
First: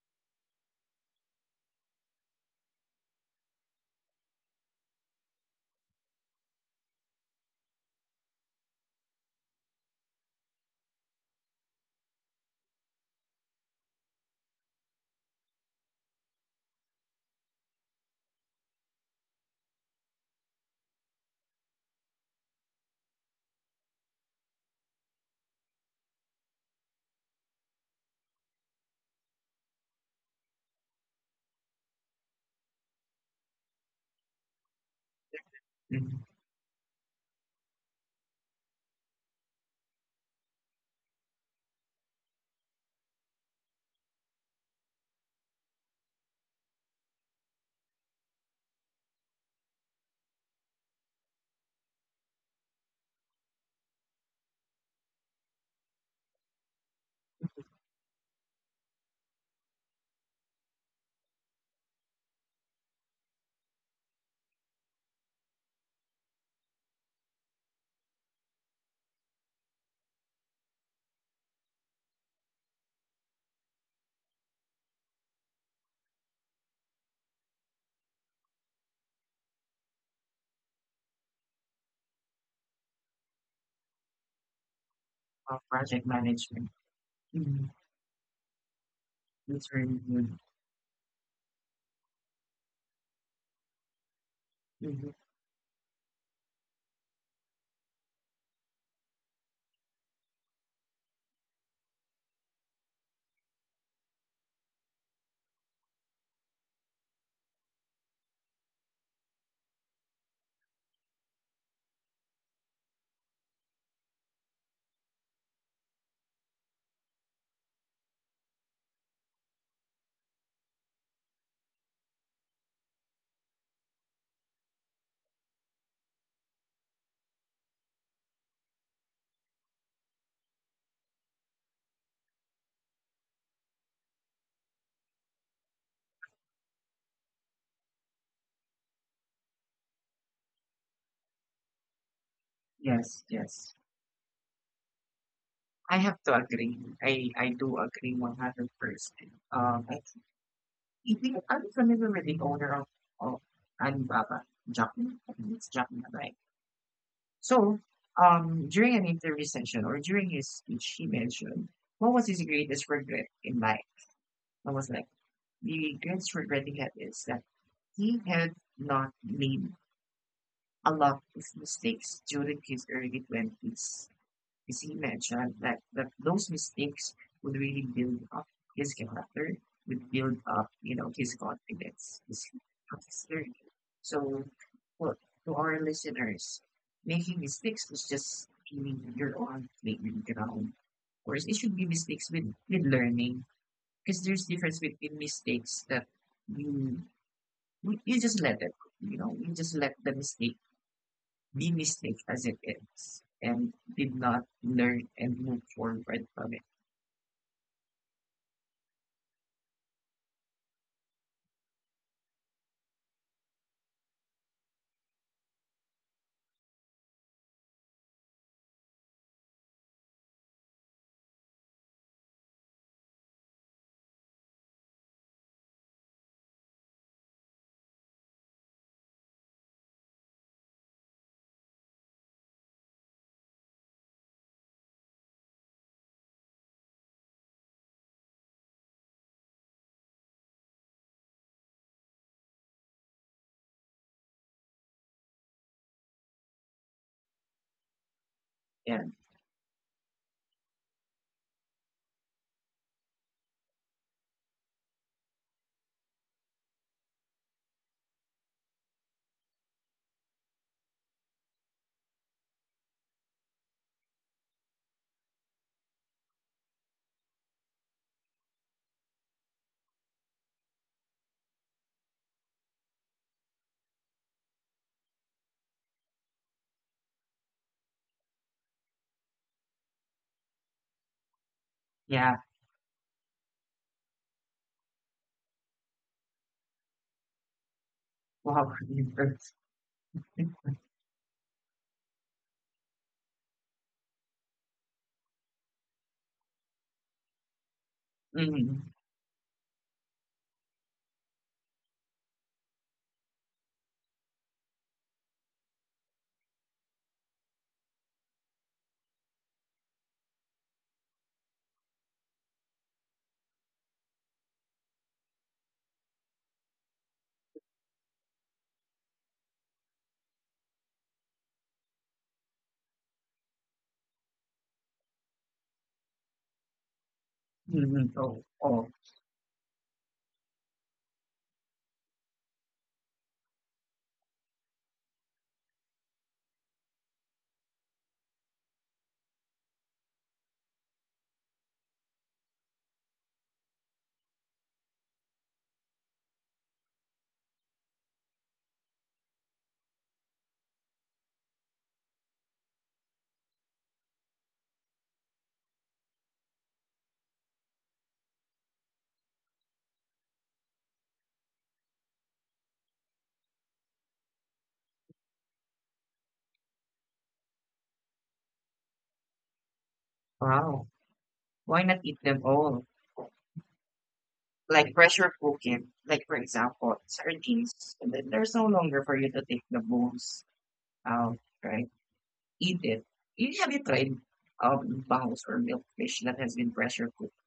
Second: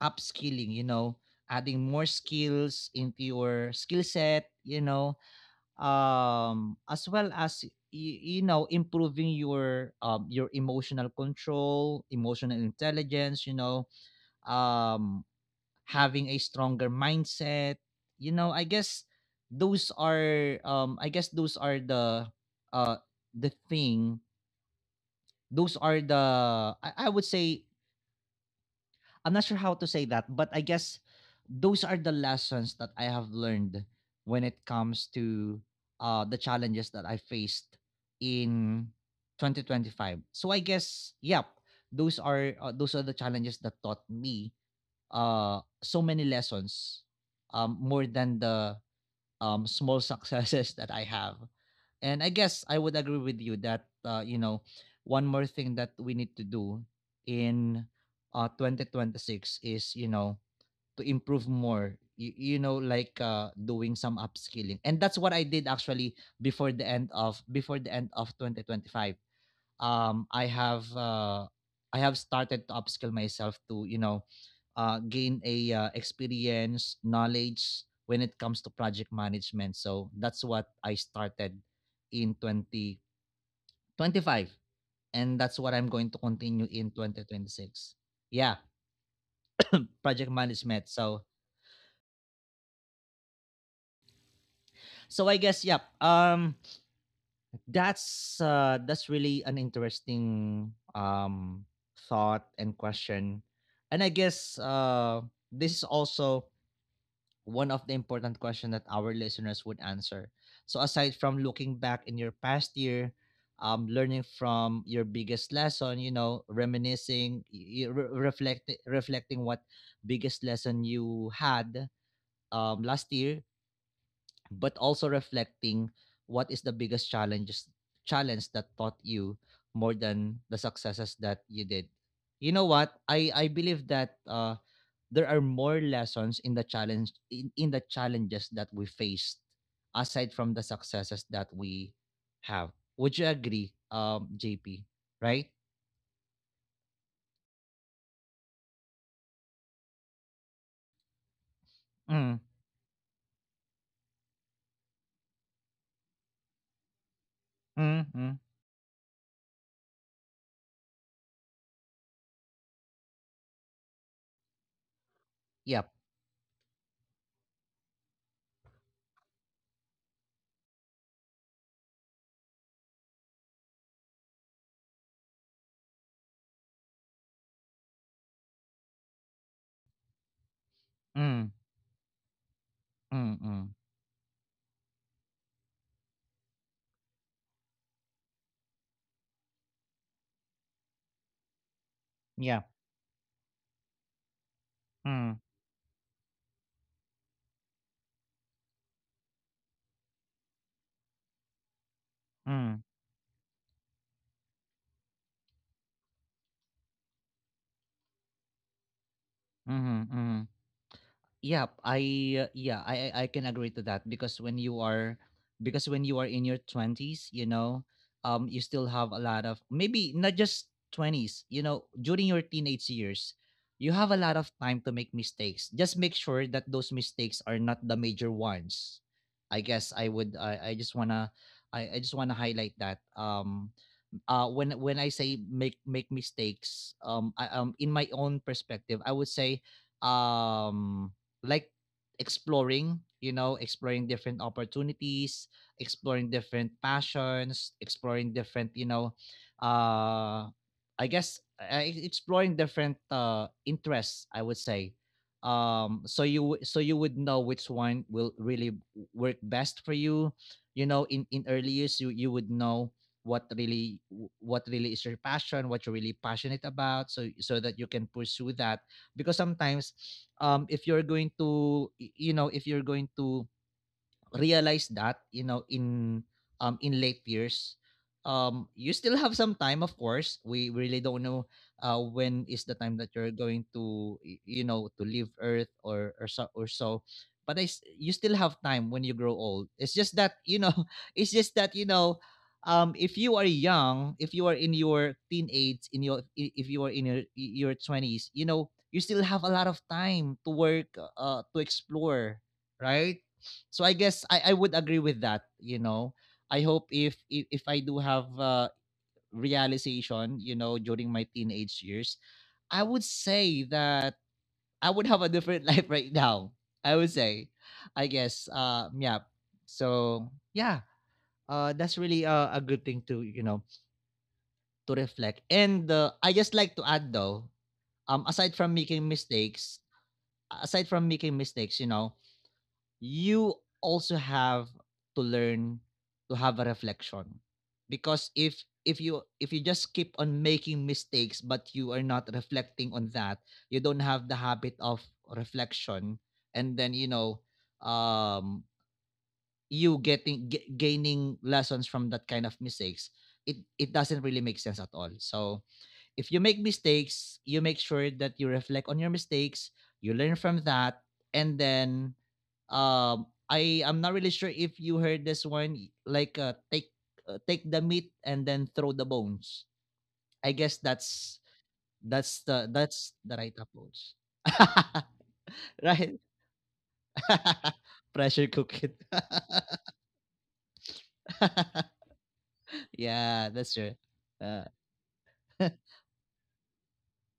A: upskilling, you know, adding more skills into your skill set, you know, as well as, you know, improving your emotional control, emotional intelligence, you know, um having a stronger mindset, you know. I guess those are, I guess those are the, uh the thing, those are the, I would say, I'm not sure how to say that, but I guess those are the lessons that I have learned when it comes to,
B: Mm-hmm.
A: the challenges that I faced in 2025. So I guess, yep, those are, those are the challenges that taught me, so many lessons, more than the small successes that I have. And I guess I would agree with you that one more thing that we need to do in 2026 is to improve more like doing some upskilling, and that's what I did actually before the end of 2025. um I have uh I have started to upskill myself to gain a experience, knowledge when it comes to project management. So that's what I started in 2025, and that's what
B: Well,
A: I'm going to
B: project
A: continue in
B: management.
A: 2026.
B: Mm-hmm.
A: Yeah, project
B: Really good.
A: management. So so I
B: Mm.
A: guess yep. Um that's really an interesting thought and question. And I guess this is also one of the important questions that our listeners would answer. So aside from looking back in your past year, learning from your biggest lesson, you know, reminiscing, reflecting what biggest lesson you had last year, but also reflecting what is the biggest challenges challenge that taught you more than the successes that you did. You know what? I believe that there are more lessons in in the challenges that we faced aside from the successes that we have. Would you
B: Yes,
A: agree,
B: yes.
A: JP? Right?
B: I have to agree. I do agree 100%. Um, I I'm
A: Mm,
B: familiar with the owner of Alibaba, Jack Ma. I think it's Jack Ma, right?
A: mm,
B: So,
A: mm.
B: during an interview session or during his speech, he mentioned what was his greatest regret in life. I was like,
A: Yep.
B: the greatest regret he had is that he had not made a lot of mistakes during his early 20s. Is he mentioned that, that those mistakes would really build up his character, would build up, you know,
A: Mm,
B: his confidence,
A: mm,
B: his
A: mm.
B: learning. So for to our listeners, making mistakes was just feeling your own playing ground. Of course, it should be mistakes
A: Yeah.
B: with learning because there's difference between
A: Mm,
B: mistakes that you you just let it, you know, you just let the mistake be mistake as it
A: mm,
B: is and did not learn and move forward from it.
A: mm, mm, yeah i yeah, I can agree to that because when you are because when you are in your 20s, you still have a lot of, maybe not just 20s, you know, during your teenage years you have a lot of time to make mistakes. Just make sure that those mistakes are not the major ones. I just want to I just want to highlight that when I say make make mistakes, in my own perspective I would say, um like exploring, you know, exploring different opportunities, exploring different passions, exploring different, you
B: And
A: know, uh exploring different interests, I would say. So you would know which one will really work best for you. You know, in early years you would know what really what really is your passion, what you're really passionate about, so that you can pursue that. Because sometimes, if you're going to, if you're going to realized that, you know, in late years, you still have some time, of course. We really don't know when is the
B: yeah,
A: time that you're going to to leave earth or or so. But you still have time when you
B: wow,
A: grow old. It's
B: universe.
A: just that, you know,
B: Mm-hmm.
A: it's just that, you know, if you are young, if you are in your teenage, if you are in your 20s, you know, you still have a lot of time to work, to explore, right? So I guess I would agree with that, you know. I hope if I do have, realization, you know, during my teenage years, I would say that I would have a different life right now, I would say, I guess, yeah. So yeah, that's really a good thing to, you know, to reflect. And I just like to add though, um, aside from
B: Oh,
A: making
B: oh,
A: mistakes, aside from making mistakes, you know, you also have to learn to have a reflection. Because if you just keep on making mistakes but you are not reflecting on that, you don't have the habit of reflection, and then, you know, um you getting gaining lessons from that kind of mistakes, it doesn't really make sense at all. So if you make mistakes, you make sure that you reflect on your mistakes, you learn from that, and then, I'm not really sure if you heard this one, like take the meat and then throw the bones. I
B: wow.
A: guess
B: Why not eat them all?
A: that's the right approach.
B: Like pressure cooking,
A: Right.
B: like for example, sardines, and then there's
A: Pressure
B: no
A: cook
B: longer
A: it.
B: for you to take the bones out, right? Eat it.
A: Yeah,
B: You
A: that's true.
B: tried
A: uh,
B: bones or milkfish that has been pressure cooked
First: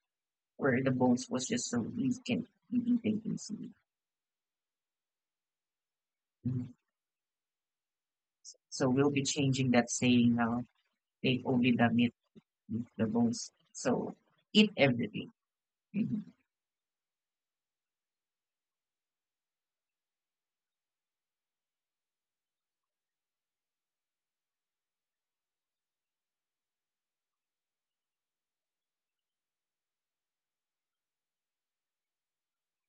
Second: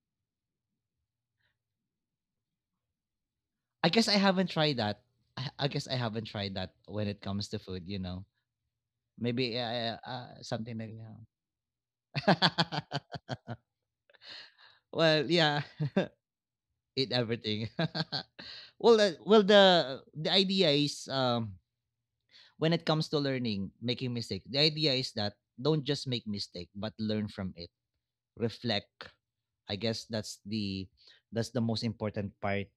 B: where the bones was just so you can be eating easily.
A: I guess I haven't tried that. I guess I haven't tried that
B: Mm-hmm.
A: when it comes to food, you know.
B: So we'll
A: Maybe
B: be changing that
A: something
B: saying
A: like
B: now.
A: that.
B: Take only the meat, the bones. So eat
A: Well, yeah.
B: everything. Mhm.
A: Eat everything. Well, well, the idea is, when it comes to learning, making mistake, the idea is that don't just make mistake, but learn from it. Reflect. I guess that's the most important part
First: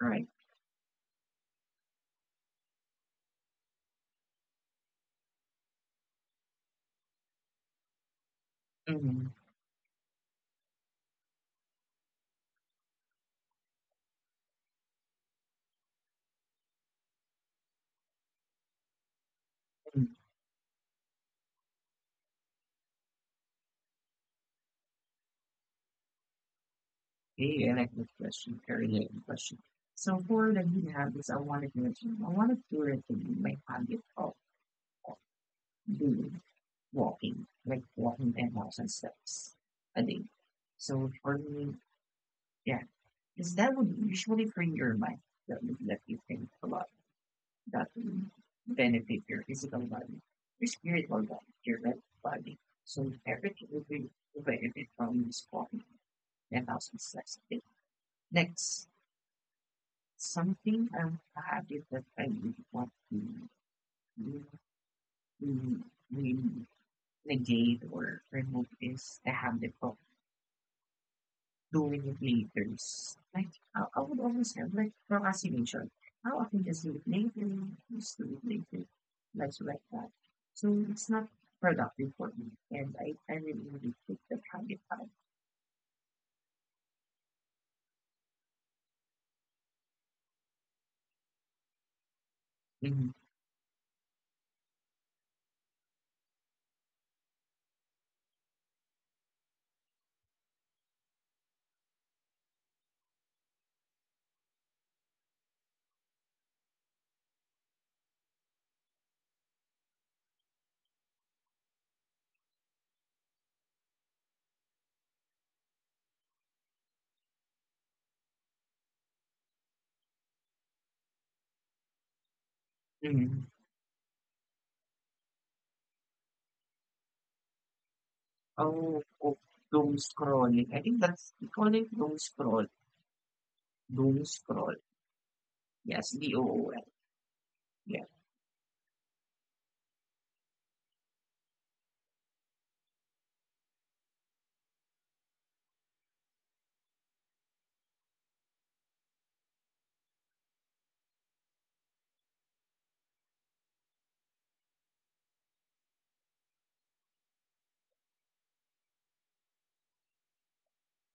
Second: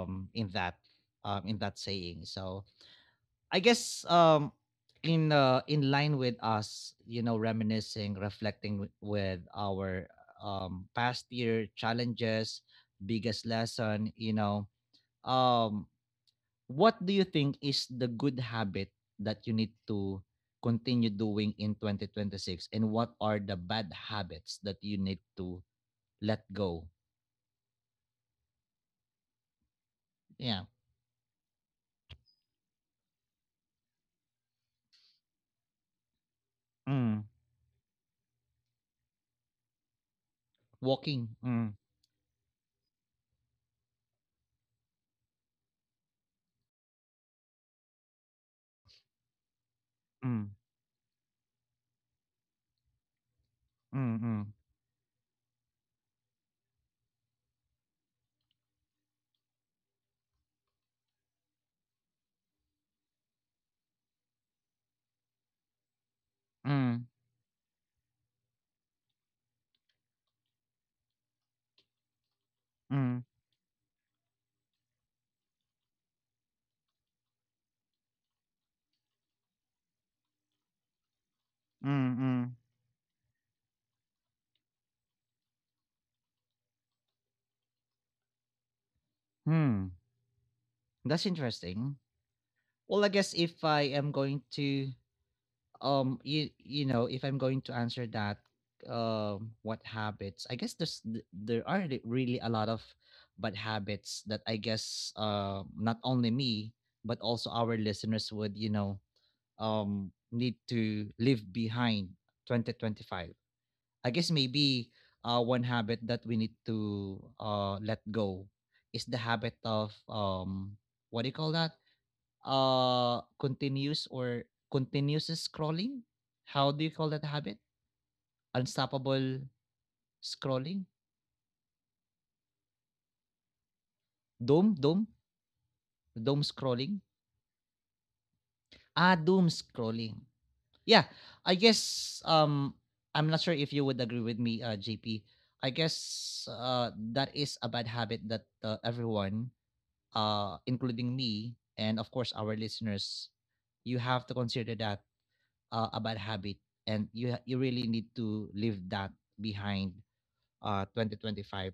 B: Right.
A: in that in that saying. So I guess in line with us, you know, reminiscing, reflecting
B: Mm-hmm.
A: with our past year challenges, biggest lesson, you know, um what do you think is the good habit that you need
B: Mm-hmm.
A: to continue doing in 2026, and what are the bad habits that you need to let go?
B: Okay, I like that question. Very good question. So for the
A: Yeah.
B: good habits, I wanted to recommend my habit of of doing
A: Mm.
B: walking, like walking 10,000 steps a day. So
A: Walking.
B: for
A: Mm.
B: me, yeah, because that would usually free your mind. That would let you think a lot. That will benefit your physical body,
A: Mm.
B: your spiritual body, your mental body. So everything will be, will
A: Mm.
B: benefit from this form. And also necessity. Next, something I'm happy that I really want mm, mm, to
A: Mm. Mm.
B: negate or remove is the habit of doing it laters.
A: Mm.
B: Like, I would always have like procrastination. How I can just do it later, just do it later, like that. So it's not productive
A: Mm.
B: for me,
A: Mm.
B: and I really really take the habit out.
A: Hmm. That's interesting. Well,
B: Mm-hmm.
A: I guess if I am going to, you know, if I'm going to answer that, what habits, I guess there are really a lot of bad habits that, I guess, not only me but also our listeners would, you know, need to leave behind 2025. I guess maybe one habit that we need to let go is the habit of, what do you call that, uh
B: Mm-hmm.
A: continuous or continuous scrolling. How do you call that habit?
B: Oh,
A: Unstoppable
B: oh, doom scrolling.
A: scrolling.
B: I think that's we call it doom scroll. Doom
A: doom
B: scroll.
A: doom
B: Yes, D
A: Doom
B: O O L.
A: scrolling.
B: Yeah.
A: Ah, doom scrolling, yeah. I guess, I'm not sure if you would agree with me, JP. I guess that is a bad habit that, everyone, including me and, of course, our listeners, you have to consider that a bad habit, and you really need to leave that behind, 2025.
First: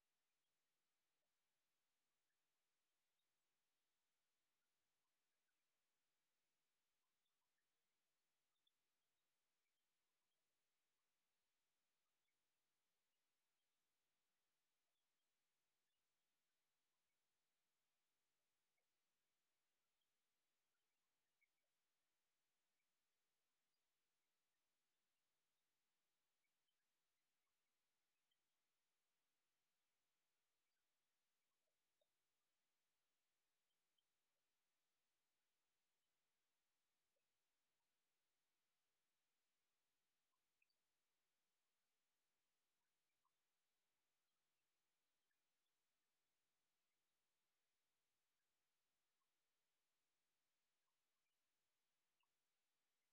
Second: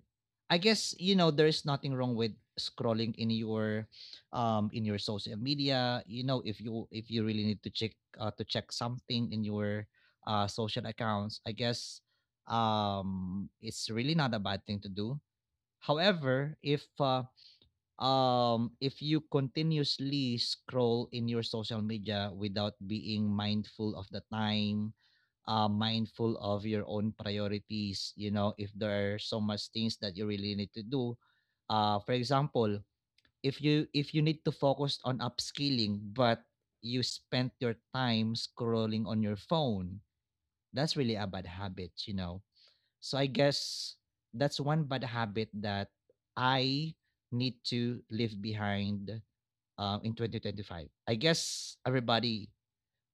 A: I guess, you know, there is nothing wrong with scrolling in your social media, you know, if you really need to check, to check something in your social accounts. I guess it's really not a bad thing to do. However, if you continuously scroll in your social media without being mindful of the time, mindful of your own priorities, you know, if there are so much things that you really need to do, for example, if you need to focus on upskilling but you spent your time scrolling on your phone, that's really a bad habit, you know. So I guess that's one bad habit that I need to leave behind, in 2025. I guess everybody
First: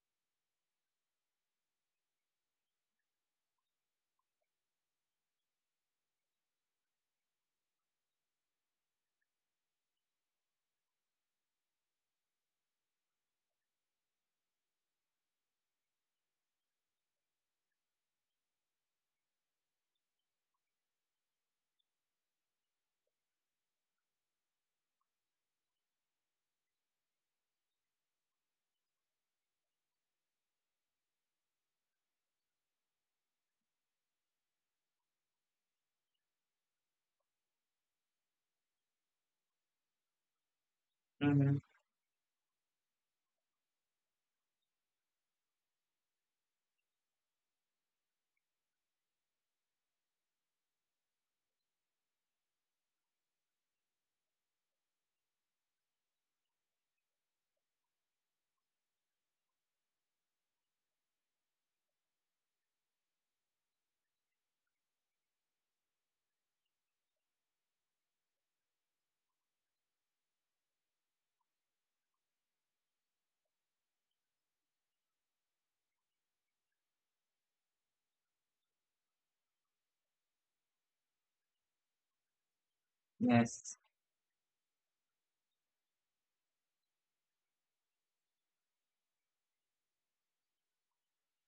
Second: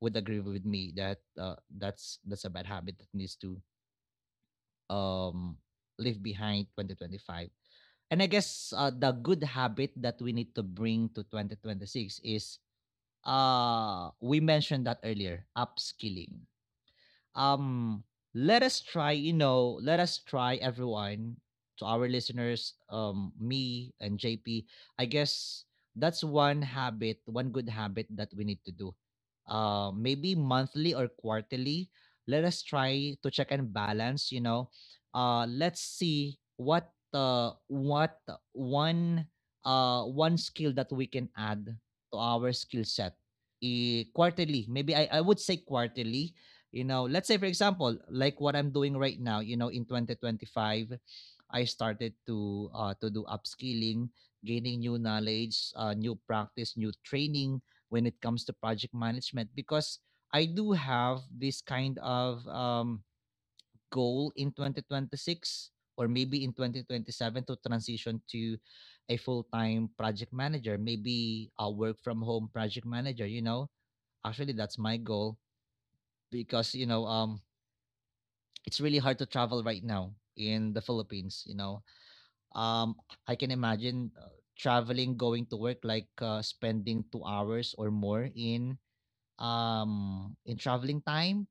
A: would agree with me that, that's a bad habit that needs to, um, leave behind 2025. And I guess, the good habit that we need to bring to 2026 is, we mentioned that earlier, upskilling. um Let us try, you know, let us try, everyone, to our listeners, me and JP, I guess that's one habit, one good habit that we need to do, maybe monthly or quarterly. Let us try to check and balance, you know, let's see what one one skill that we can add
B: Mm-hmm.
A: to our skill set. Eh, quarterly, maybe, I would say quarterly. You know, let's say, for example, like what I'm doing right now, you know, in 2025, I started to do upskilling, gaining new knowledge, new practice, new training when it comes to project management, because I do have this kind of, goal in 2026, or maybe in 2027, to transition to a full-time project manager, maybe a work from home project manager, you know. Actually, that's my goal, because, you know, it's really hard to travel right now in the Philippines, you know. Um I can
B: Yes.
A: imagine, traveling going to work, like, spending 2 hours or more in traveling time.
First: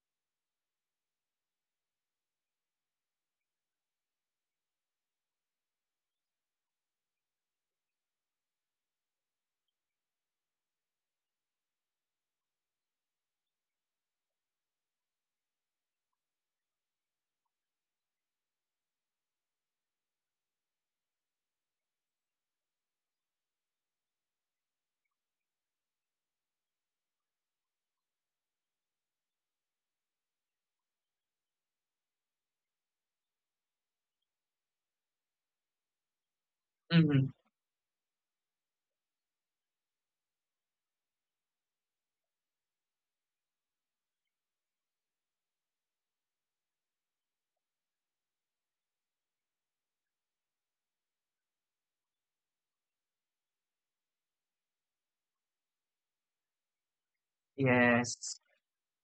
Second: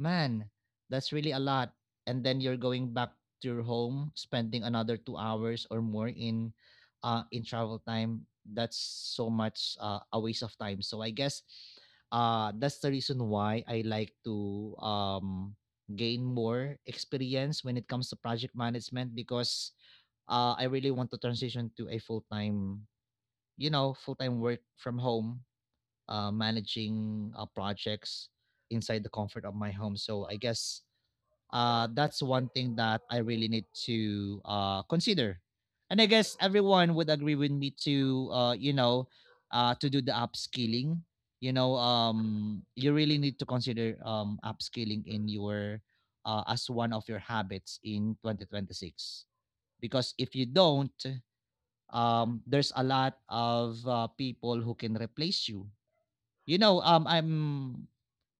A: Man, that's really a lot. And then you're going back to your home, spending another 2 hours or more in travel time. That's so much, a waste of time. So I guess that's the reason why I like to, gain more experience when it comes to project management, because I really want to transition to a full-time, you know, full-time work from home, managing projects inside the comfort of my home. So I guess, that's one thing that I really need to, consider. And I guess
B: Mm-hmm.
A: everyone would agree with me to, you know, to do the upskilling. You know, you really need to consider upskilling in your, as one of your habits in 2026, because if you don't, there's a lot of people who can replace you. You know,
B: Yes.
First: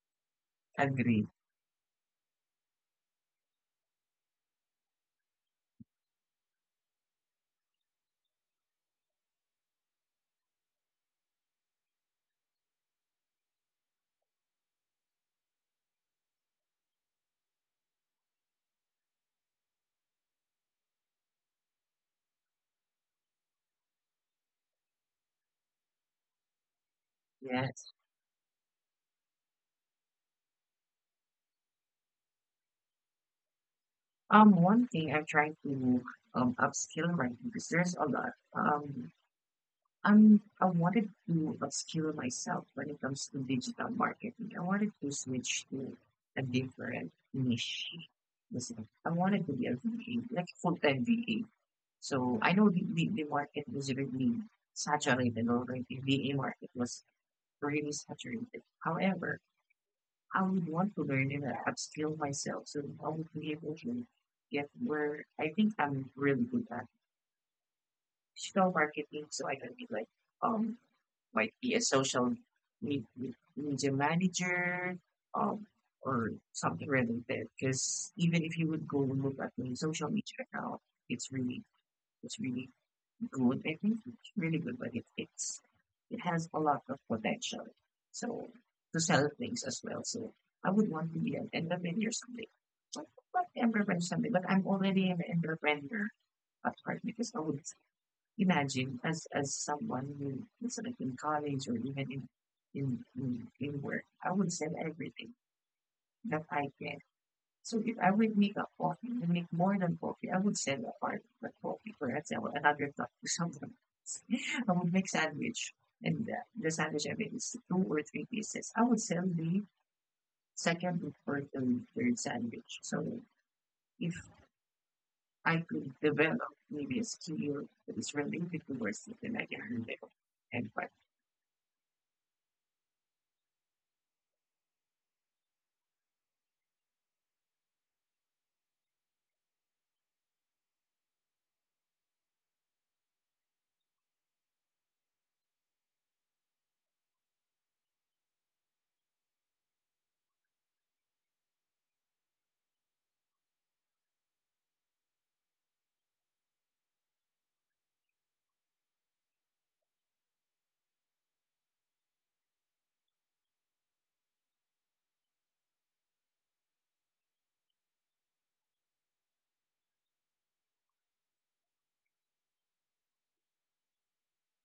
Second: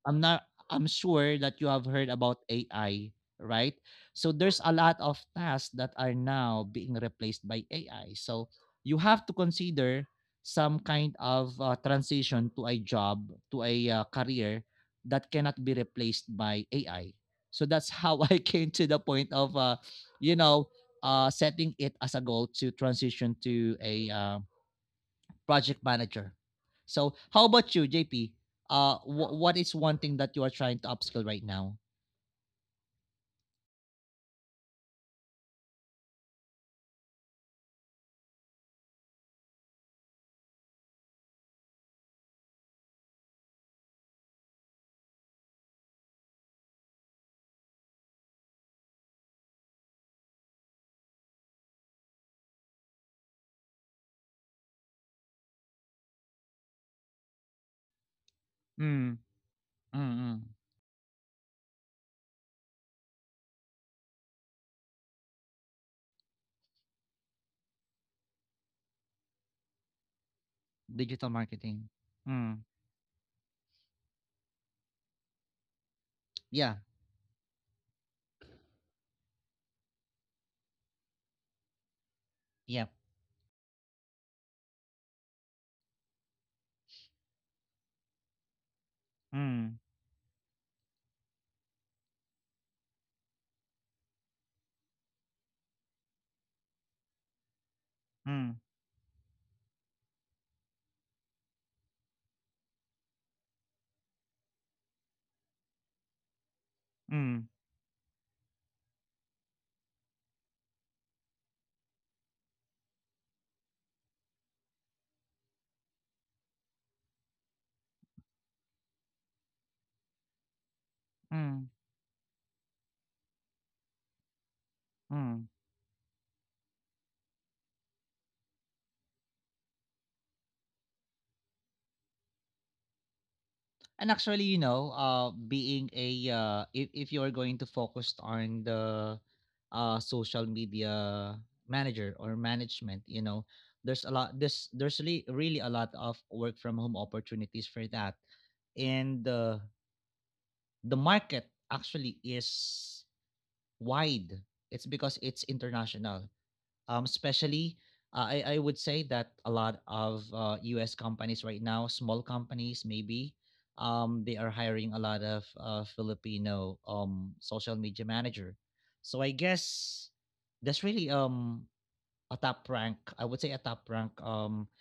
A: I'm not I'm
B: Agree.
A: sure that you have heard about AI, right? So there's a lot of tasks that are now being replaced by AI. So you have to consider some kind of transition to a job, to a career that cannot be replaced by AI. So that's how I came to the point of you know, setting it as a goal to transition to a project manager. So, how about you,
B: Yes.
A: JP? What is one thing that you are trying to upskill right now?
B: One thing I'm trying to upskill right now because there's a lot. I wanted to upskill myself when it comes to digital marketing. I wanted to switch to a different niche. Listen, I wanted to be a V A, like full time VA. So I know the market was really saturated already. VA market was really saturated.
A: Mm,
B: However,
A: mm, mm.
B: I would want to learn and upskill myself so I would be able to get where I think I'm really good at digital marketing. So I can be like, um,
A: Digital
B: might
A: marketing.
B: be a social
A: Mm.
B: media manager, um, or
A: Yeah,
B: something related. Because even if you would go and look at my social media account, it's really, it's really
A: yeah.
B: good. I think it's really good, but it has a lot of potential. So to sell
A: Mm,
B: things as well. So I would want to be an entrepreneur someday. But not entrepreneur someday, but I'm already an entrepreneur at heart because I would
A: mm,
B: imagine as someone who is like in college or even in work, I would sell everything that I can.
A: mm,
B: So if I would make a coffee and make more than coffee, I would sell a part of the coffee, perhaps I would another cup to someone else. I would make sandwich and the sandwich I make is two or three pieces. I would sell the second or
A: mm,
B: the third sandwich. So if
A: mm.
B: I could develop maybe a skill that is related to worship, then I can handle it. And but
A: And actually, you know, being a if you are going to focus on the social media manager or management, you know, there's a lot. This There's really really a lot of work from home opportunities for that, and the market actually is wide. It's because it's international. Especially, I would say that a lot of U.S. companies right now, small companies maybe, they are hiring a lot of Filipino social media manager. So I guess that's really a top rank. I would say a top rank um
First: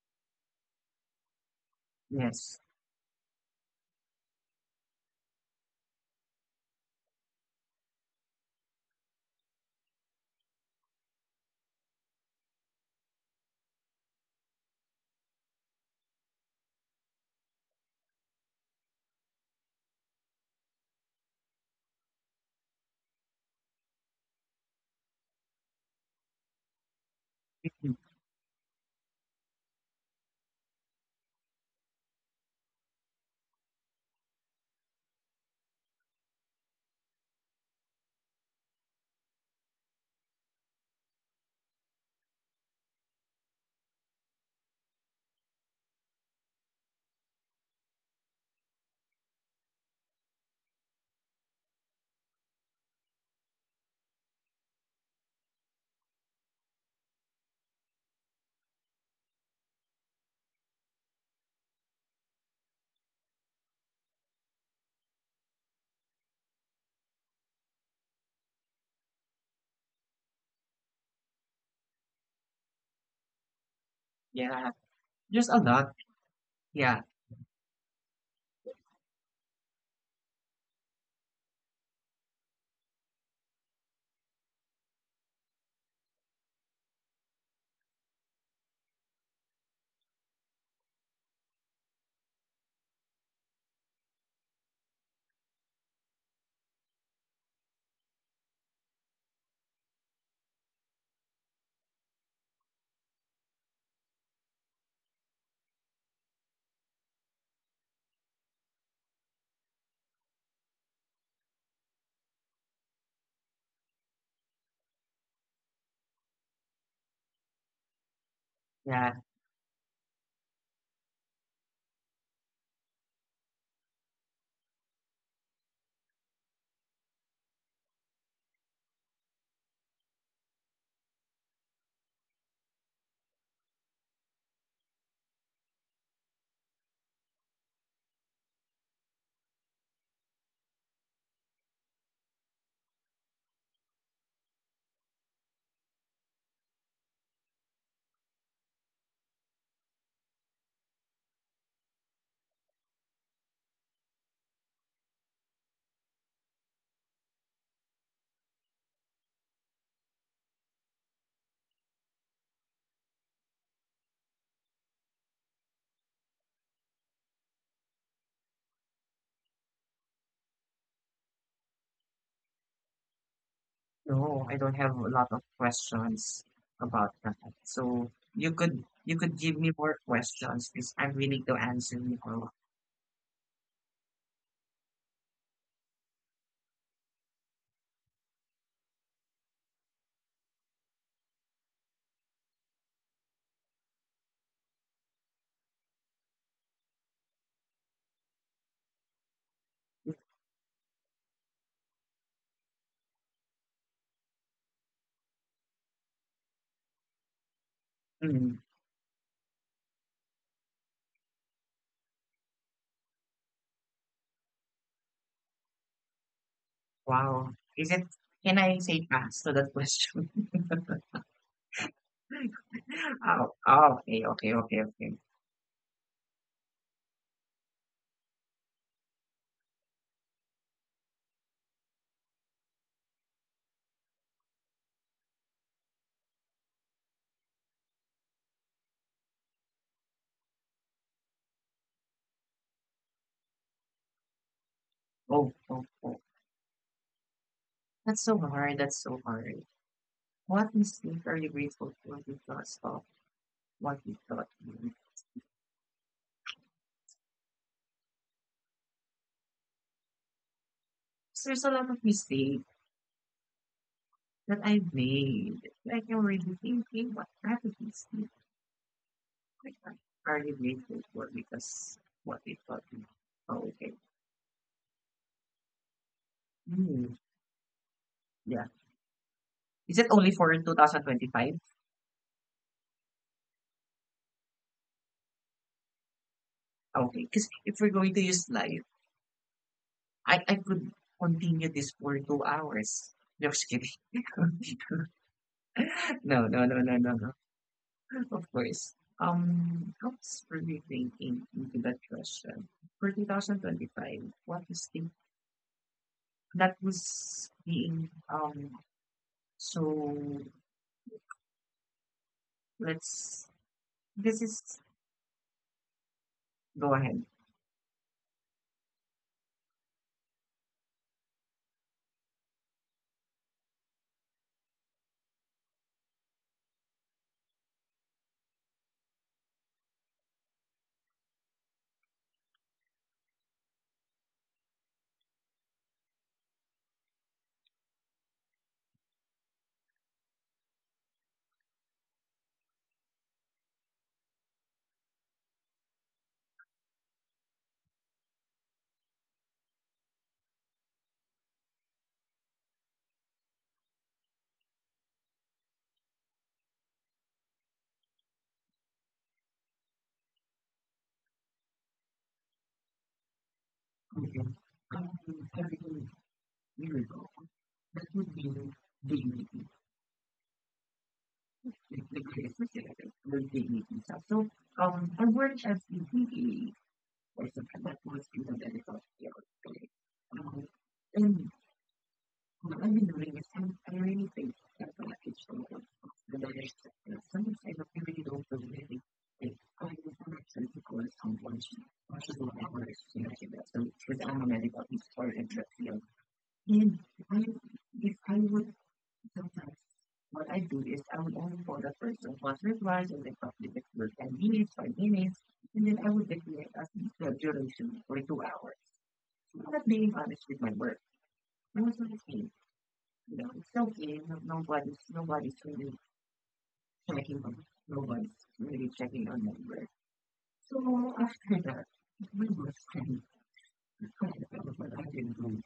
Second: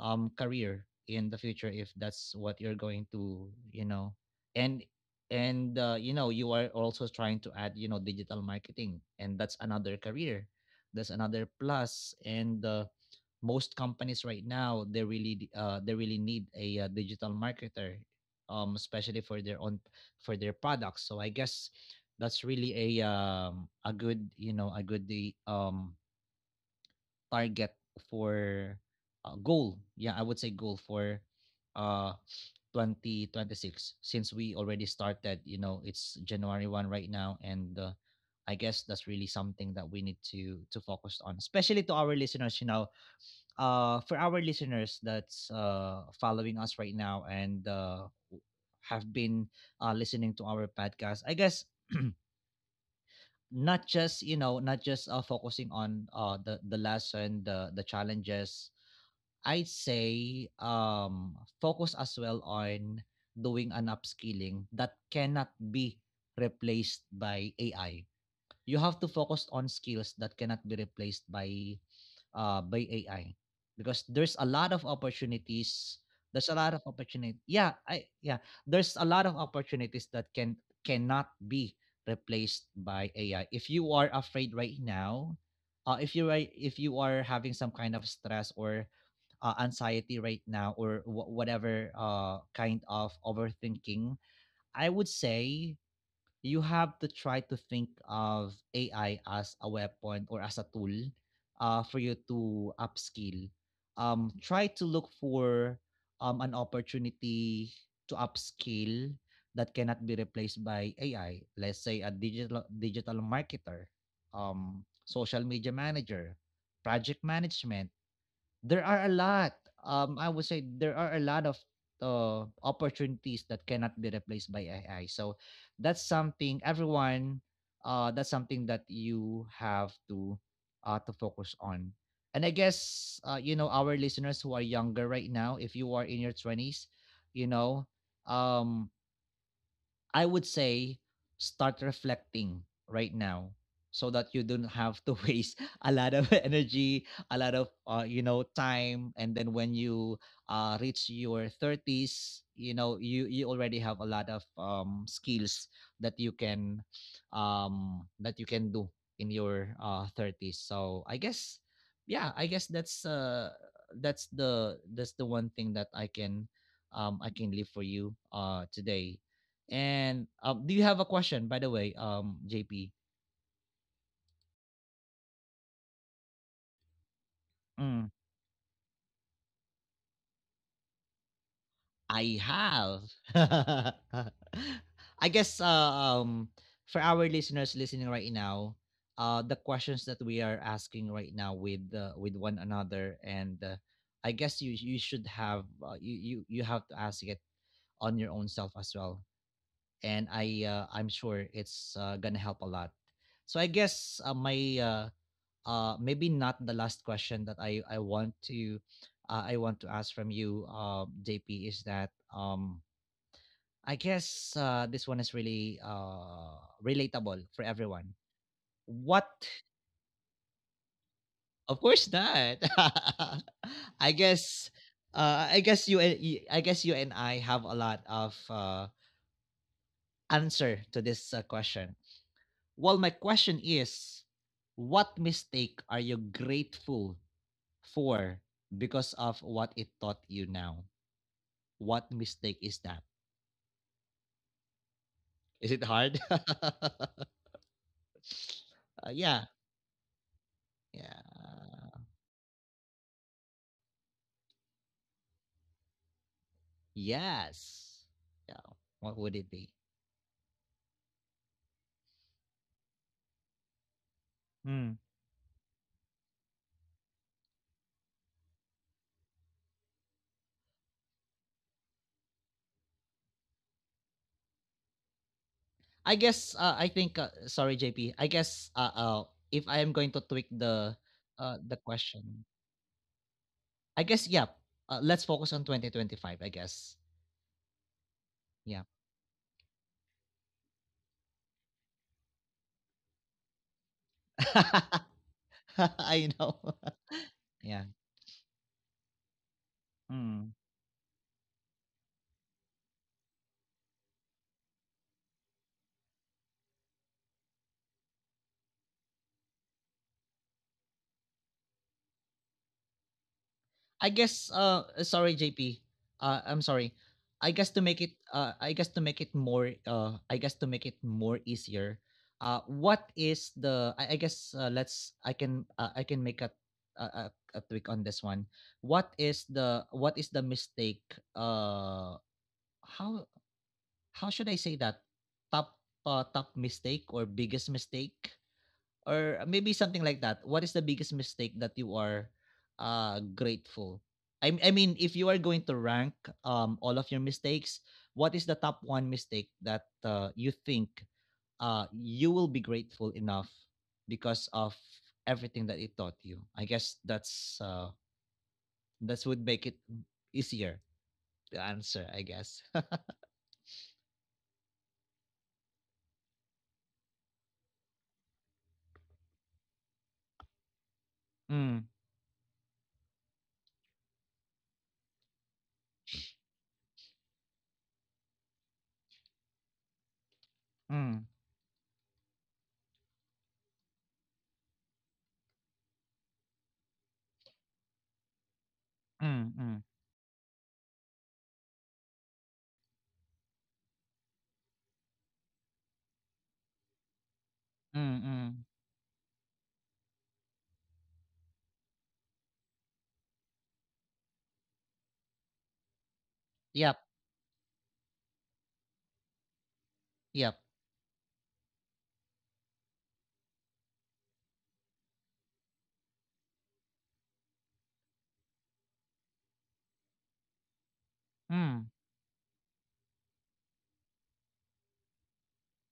A: um career in the future if that's what
B: yes,
A: you're going to, and you know, you are also trying to add, you know, digital marketing, and that's another career, that's another plus, and most companies right now, they really need a, digital marketer, especially for their own, for their products. So I guess that's really a good, you know, a good the target for goal. Yeah, I would say goal for uh 2026. Since we already started, you know, it's January 1 right now, and I guess that's really something that we need to focus on, especially to our listeners, you know, for our listeners that's following us right now, and have been listening to our podcast. I guess not just, you know, not just, focusing on the lesson, the challenges. I'd say, focus as well on doing an upskilling that cannot be replaced by AI. You have to focus on skills that cannot be replaced by AI because there's a lot of
B: yeah, there's a
A: opportunities.
B: lot.
A: There's a lot of
B: Yeah,
A: opportunity. Yeah. There's a lot of opportunities that cannot be replaced by AI. If you are afraid right now, if you are, if you are having some kind of stress or anxiety right now, or whatever kind of overthinking, I would say you have to try to think of AI as a weapon or as a tool for you to upskill. Try to look for an opportunity to upskill that cannot be replaced by AI. Let's say a digital marketer, social media manager, project management, there are a lot.
B: yeah.
A: I would say there are a lot of opportunities that cannot be replaced by AI. So that's something, everyone. That's something that you have to focus on. And I guess, you know, our listeners who are younger right now, if you are in your 20s, you know, um, I would say start reflecting right now, so that you don't have to waste a lot of energy, a lot of, you know, time, and then when you reach your 30s, you know, you already have a lot of, skills that you can, that you can do in your 30s. So I guess, yeah, I guess that's the, one thing that I can, I can leave for you today. And do you have a question, by the way, JP?
B: No, I don't have a lot of questions about that.
A: Mm.
B: So you could give me more questions because I'm willing to
A: I
B: answer more.
A: have. I guess, for our listeners listening right now, the questions that we are asking right now with, with one another, and you should have, you have to ask it on your own self as well. And I'm sure it's gonna help a lot. So I guess, my maybe not the last question that I want to,
B: Mm,
A: I want to ask from you, JP, is that, I guess, this one is really relatable for
B: wow. Is
A: everyone.
B: it, can I say
A: What?
B: pass to that question?
A: Of course not.
B: Oh, oh,
A: i
B: okay, okay,
A: guess
B: okay, okay.
A: I guess you and I have a lot of answer to this, question. Well, my question is, what mistake are you grateful Four because of what it taught you now? What mistake is that?
B: Oh, oh,
A: Is it
B: oh.
A: hard?
B: That's so hard. That's so
A: Yeah.
B: hard. What mistake are you grateful
A: Yeah.
B: for because of what you taught me?
A: Yes. Yeah. What would it be?
B: 'Cause there's a lot of mistakes that
A: Mm.
B: I've made. Like I'm really thinking what happened. I can't hardly wait for four because what we thought. Oh, okay.
A: I guess, I think
B: Hmm.
A: sorry, JP. I guess,
B: Yeah.
A: if I am going
B: Is
A: to
B: it
A: tweak
B: only for 2025?
A: the question. I guess, yeah. Let's focus on 2025, I guess.
B: Okay. Because if we're going to use
A: Yeah.
B: live, I could continue this for 2 hours. Just kidding.
A: I know.
B: No, no, no, no, no, no.
A: Yeah.
B: Of course. I
A: Mm.
B: was really thinking into that question. For 2025, what is the that was being so let's
A: I
B: this
A: guess,
B: is
A: sorry, JP. I'm sorry.
B: go ahead.
A: I guess to make it I guess to make it more I guess to make it more easier. What is the I guess Let's, I can make a, a a a tweak on this one. What is the, mistake, uh how how should I say that, top, top mistake or biggest mistake, or maybe something like that. What is the biggest mistake that you are grateful? I mean, if you are going to rank, all of your mistakes, what is the top one mistake that, you think, you will be grateful enough because of everything that it taught you? I guess that's would make it easier to answer, I guess.
B: Okay. Um, every miracle that would bring dignity,
A: Mm,
B: like the specific with dignity stuff. So I worked as a PTA or something that was in the medical field. Okay. Um,
A: mm,
B: and what I've been doing is I really think that the package of the marriage sector, sometimes I don't- really don't feel really
A: mm, mm,
B: like I'm an actually because I'm watching what I work, you know, so because I'm a medical historian, in the field. If I
A: mm,
B: if
A: mm.
B: I would sometimes what I do is I would only for the person once replies and then complete the work 10 minutes, 5 minutes, and then I would declare
A: Yep.
B: as the duration for 2 hours. So I'm not being
A: Yep.
B: honest with my work. I was like, hey, you know, it's okay. No, nobody's really checking on. Nobody's really checking on my work. So after
A: Mm,
B: that, we were kind of what I did. Not,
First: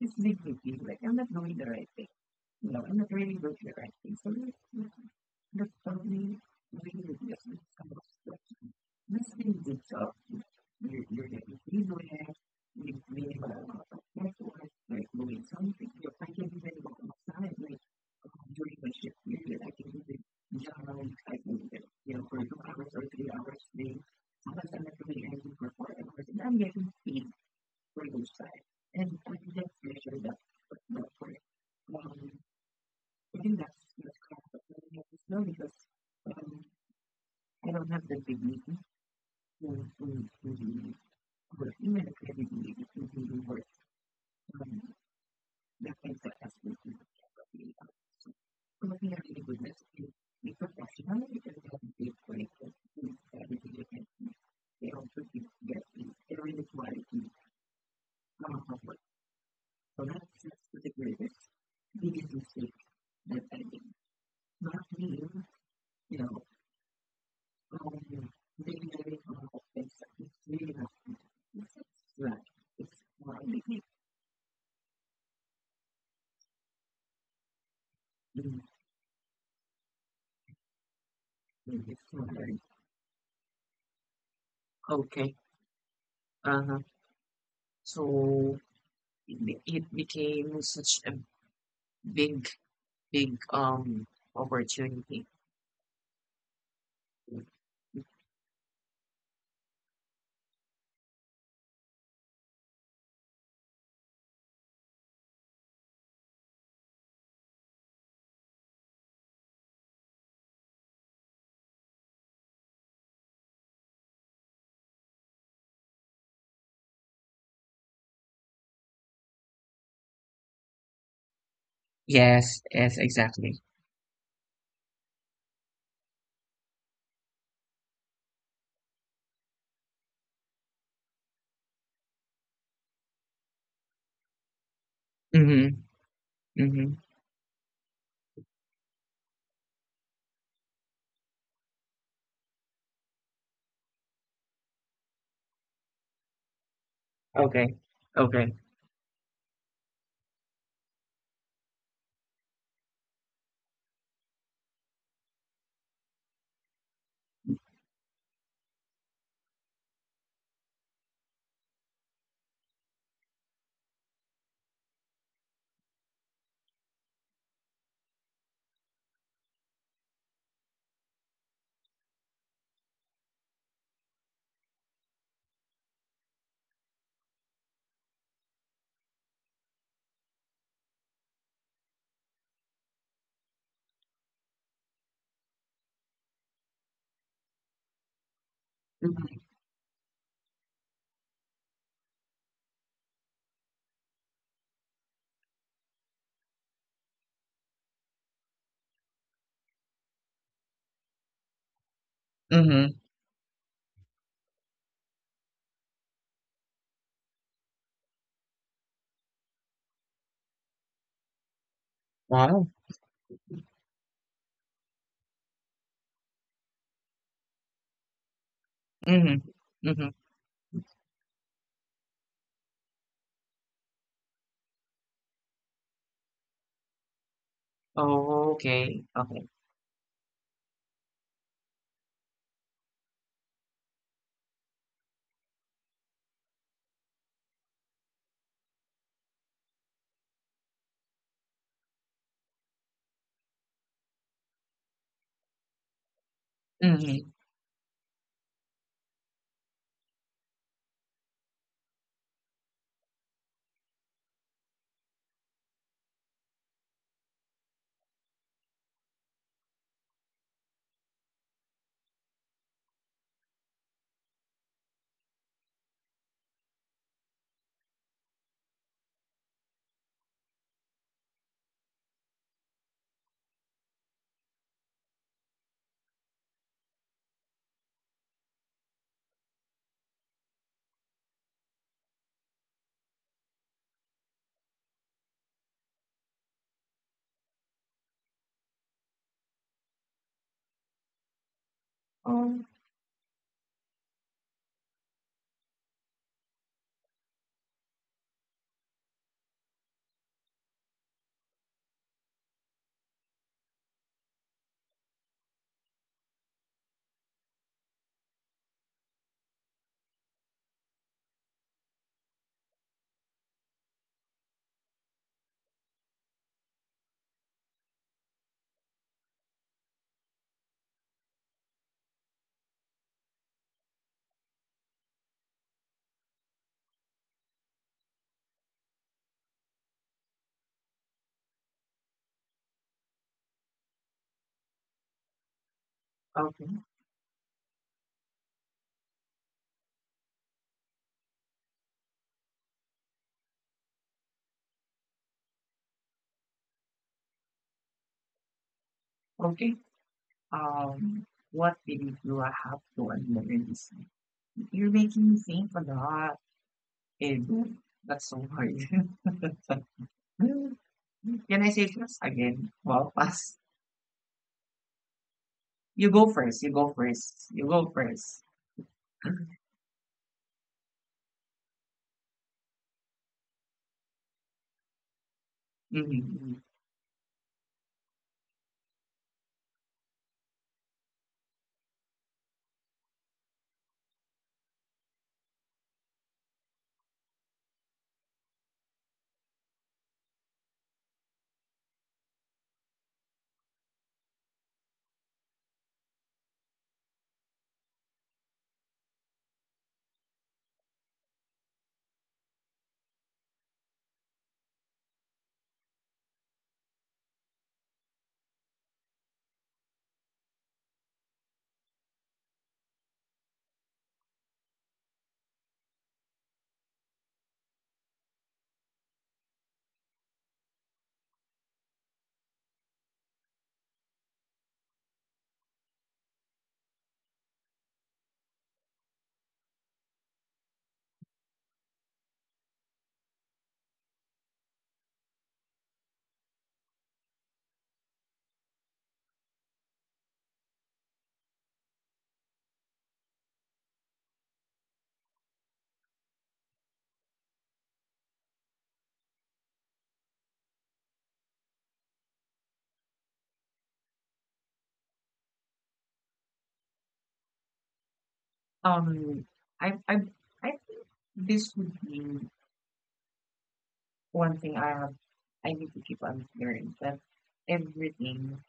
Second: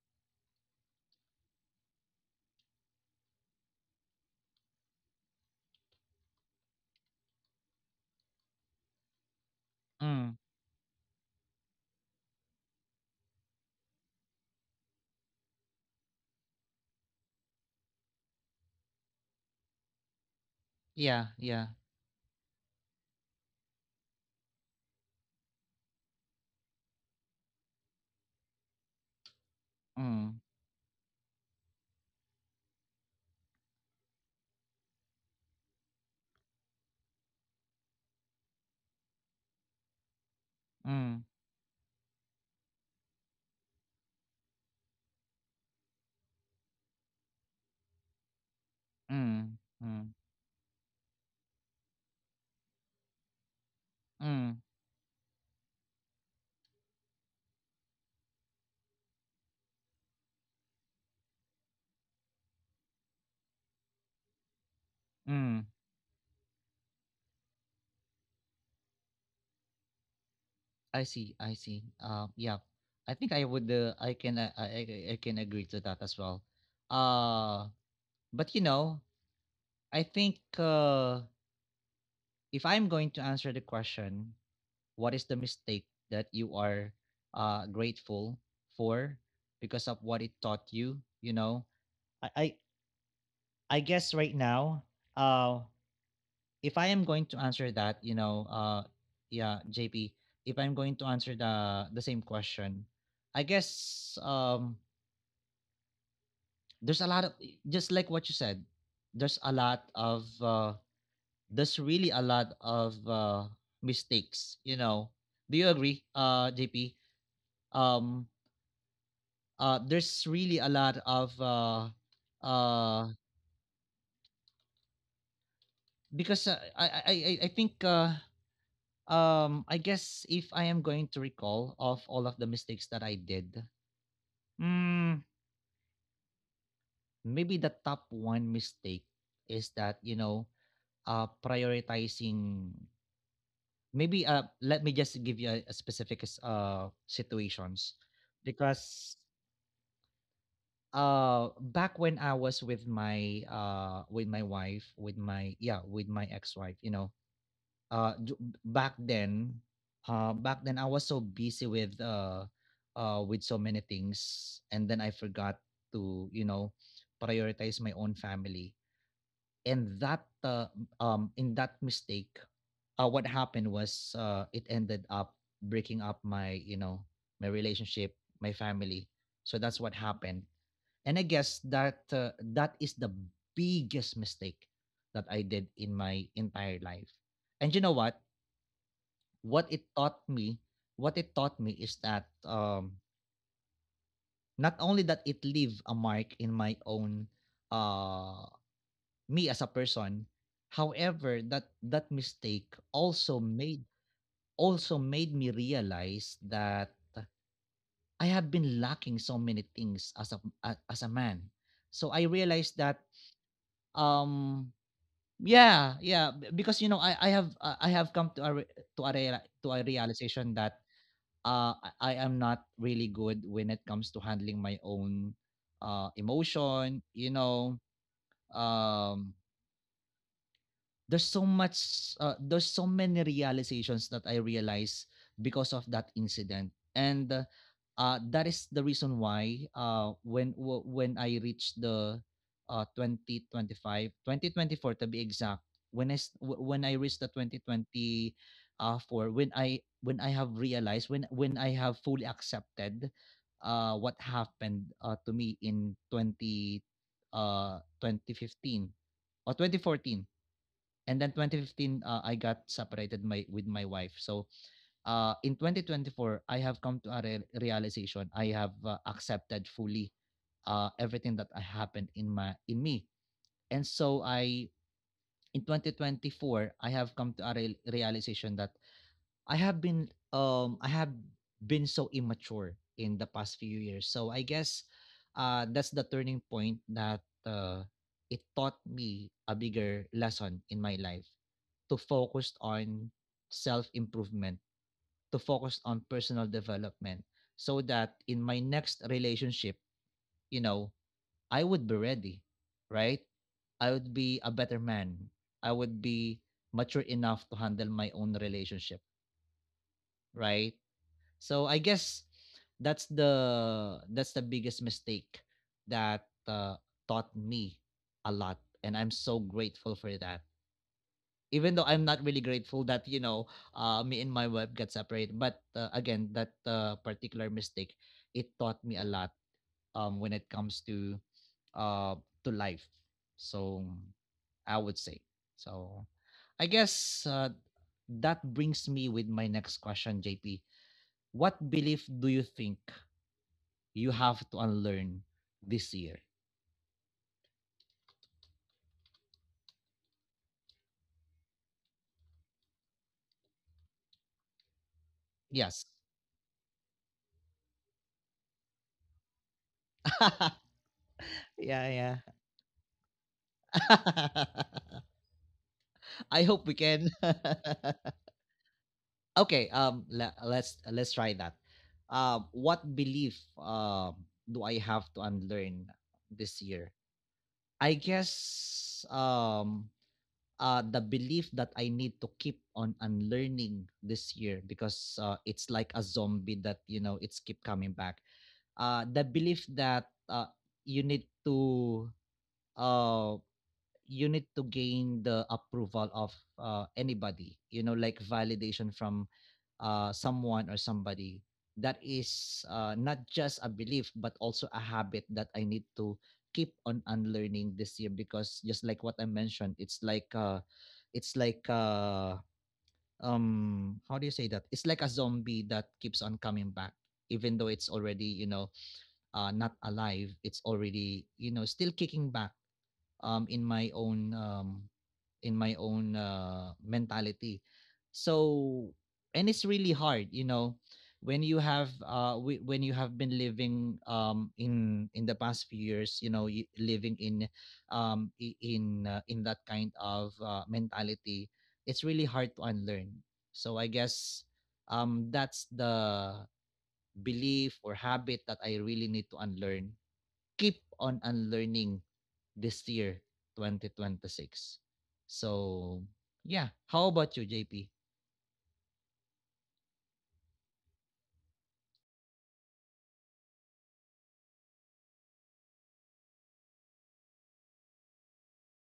B: this makes me like I'm not doing the right thing. You know, I'm not really doing the right thing. So let's probably really reduce some of the stuff. This thing is up.
A: mm.
B: You're getting easily at with minimal amount of effort, like doing something. You're thinking even go outside, like during my shift period, I can even jog,
A: Yeah,
B: I can,
A: yeah.
B: you know, for 2 hours or 3 hours, maybe sometimes I'm not doing anything for 4 hours, and I'm getting paid for each side. And I think that's measured up,
A: Mm.
B: but not for it. Um, I think that's correct, but I don't have know because um, I don't have the big meeting when we
A: Mm,
B: work, even if every meeting when we work, um, the things that has to be properly. So I'm looking at the
A: mm,
B: goodness
A: mm,
B: to be professional because they have a big break of things that we do.
A: mm,
B: They also give their inequality, of what perhaps that's the greatest biggest mistake that I did. Not being,
A: mm.
B: you know, um, negative or offensive. It's really not
A: I
B: good.
A: see, I
B: It's
A: see.
B: right.
A: Yeah,
B: It's
A: I think
B: why
A: I would. I can agree to that as well. Uh, but
B: mm,
A: you know, I think,
B: it's right.
A: if I'm going to answer the question, what is
B: Okay.
A: the mistake that you
B: Uh-huh.
A: are grateful
B: So
A: for because
B: it
A: of what it
B: became
A: taught you?
B: such a
A: You know, I I,
B: big, big
A: I guess right now,
B: opportunity.
A: uh, if I am going to answer that, you know, yeah, JP, if I'm going to answer the same question, I guess, there's a lot of, just like what you said. There's a lot of, there's really a lot of, mistakes. You know, do you agree, JP? Um, there's really a lot of,
B: Yes, yes,
A: uh,
B: exactly.
A: because I think I guess if I am going to recall of all of the mistakes that I did, mm,
B: Mm-hmm. Mm-hmm.
A: maybe the top one mistake is that, you know, prioritizing. Maybe, let me just give you a specific
B: Okay.
A: situations,
B: Okay.
A: because back when I was with my, with my wife, with my, yeah, with my ex-wife, you know, uh d- back then back then, I was so busy with, with so many things, and then I forgot to, you know, prioritize my own family. And that, in that mistake, what happened was, it ended up breaking up, my you know, my relationship, my family. So that's what happened. And I guess that, that is the biggest mistake that I did in my entire life. And you know what
B: Mhm.
A: what it taught me, is that, not only that it leave a mark in my own, uh me as a person, however that, mistake
B: Mm-hmm.
A: also made, me realize that I have been lacking so many things as a, as a man. So I realized
B: Wow.
A: that, um because you know, I have, I have come to a re- to a, reala-
B: Mm-hmm.
A: to a
B: Mm-hmm.
A: realization that, uh, I am not really good when it comes to handling my own, emotion. You know,
B: Oh, okay,
A: um,
B: okay.
A: there's so much, there's so many realizations that I realized because of that incident. And that is the reason why, when when I reached the, 2025, to be exact, when I when I reached the
B: Hmm.
A: 2020, for when I, when I have realized, when I have fully accepted, what happened, to me in 20 uh, 2015 or 2014. And then 2015, I got separated my with my wife. So, in 2024, I have come to a realization. I have, accepted fully, everything that happened in me. And so I, in 2024, I have come to a realization that I have been, I have been so immature in the past few years. So I guess that's the turning point that it taught me a bigger lesson in my life to focus
B: Oh,
A: on self improvement, to focus on personal development so that in my next relationship, you know, I would be ready, right? I would be a better man. I would be mature enough to handle my own relationship, right? So I guess that's the biggest mistake that taught me a lot, and I'm so grateful for that. Even though I'm not really grateful that me and my wife got separated, but again, that particular mistake it taught me a lot when it comes uh, to life. So I would say so. I
B: okay,
A: guess uh, that brings me with my next question, JP. What belief do you think you have to unlearn this year?
B: okay. Um, what video do I have to admit in this? You're making me
A: Yes.
B: think a lot, and that's so hard.
A: Yeah,
B: Can I say
A: yeah.
B: first again? Well, pass. You
A: I
B: go
A: hope we
B: first. You
A: can.
B: go first. You go first.
A: Okay,
B: Mm-hmm.
A: let's try that. What belief do I have to unlearn this
B: Mm-hmm.
A: year? I guess the belief that I need to keep on unlearning this year because it's like a zombie that it's keep coming back. The belief that you need to uh you need to gain the approval of anybody, you know, like validation from someone or somebody, that is not just a belief but also a habit that I need to keep on unlearning this year because, just like what I mentioned, it's like it's like uh how do you say that, it's like a zombie that keeps on coming back even though it's already, you know, not alive, it's already, you know, still kicking back in my own mentality. So, and it's really hard, you know, when you have when you have been living in the past few years, you know, living in in that kind of mentality, it's really hard to unlearn. So I guess that's the belief or habit that I really need to unlearn, keep on unlearning this year, 2026. So, yeah. How about you, JP?
B: Um, I, I, I think this would be one thing I have. I need to keep on learning that everything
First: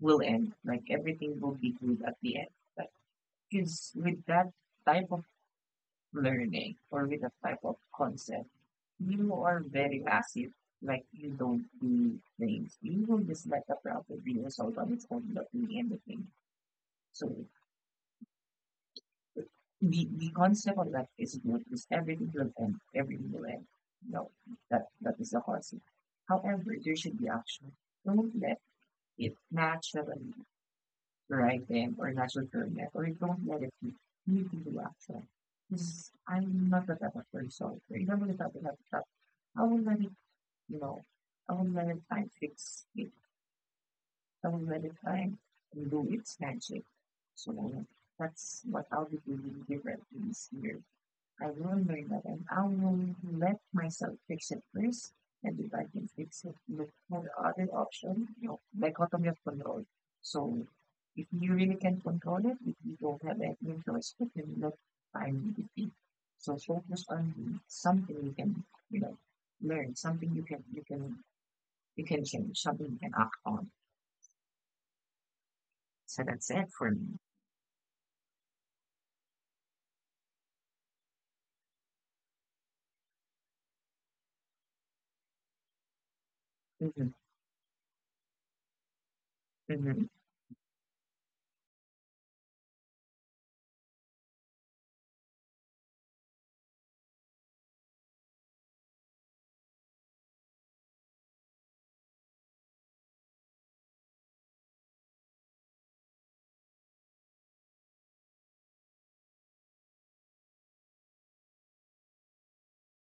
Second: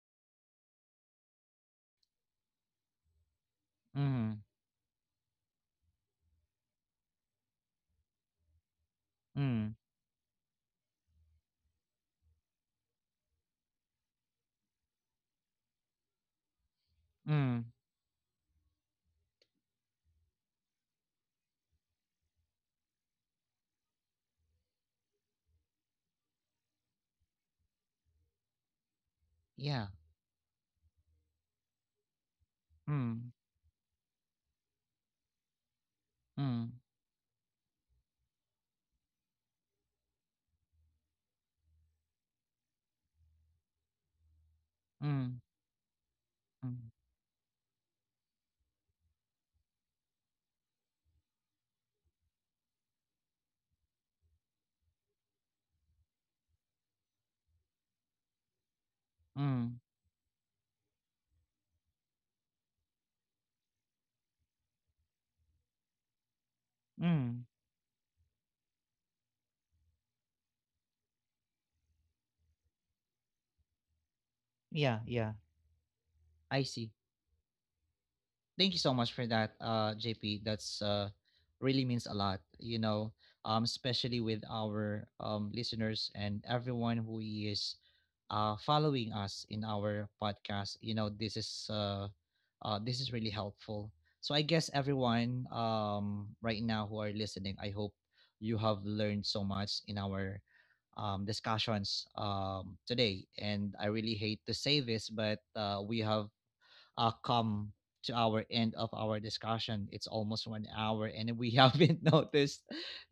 B: will end. Like everything will be good at the end. Like, because with
A: Mm,
B: that type of learning or with that type of concept, you are
A: mm,
B: very passive. Like you don't do things. You will just let the problem be resolved on its own, not doing anything. So
A: mm.
B: the concept of that is good. Is everything will end. Everything will end. No, that that is the concept. However, there should be action. Don't let it
A: Yeah.
B: naturally right then, or natural recurring or you
A: Mm,
B: don't let it be. You can do action. This I'm
A: mm,
B: not the type of person. You don't really have to have that. I will let it, you know, I will let it time fix it. I will let it time
A: mm,
B: do its magic.
A: mm,
B: So that's what I'll be doing differently this year. I remember that an unknown who let myself fix it first, and if I can fix it, look for the other option, you know, dichotomy of
A: mm,
B: control. So if you really can control it, if you don't have any choice, you can look find defeat. So focus on
A: mm.
B: something you can, you know, learn, something you can change, something you can act on.
A: Yeah, yeah.
B: So that's
A: I
B: it for
A: see.
B: me.
A: Thank you so much for that, JP. That's really means a lot, you know, especially with our listeners and everyone
B: Hmm.
A: who is following us in
B: Hmm.
A: our podcast. You know, this is really helpful. So I guess everyone right now who are listening, I hope you have learned so much in our discussions today. And I really hate to say this, but we have come to our end of our discussion. It's almost 1 hour, and we haven't noticed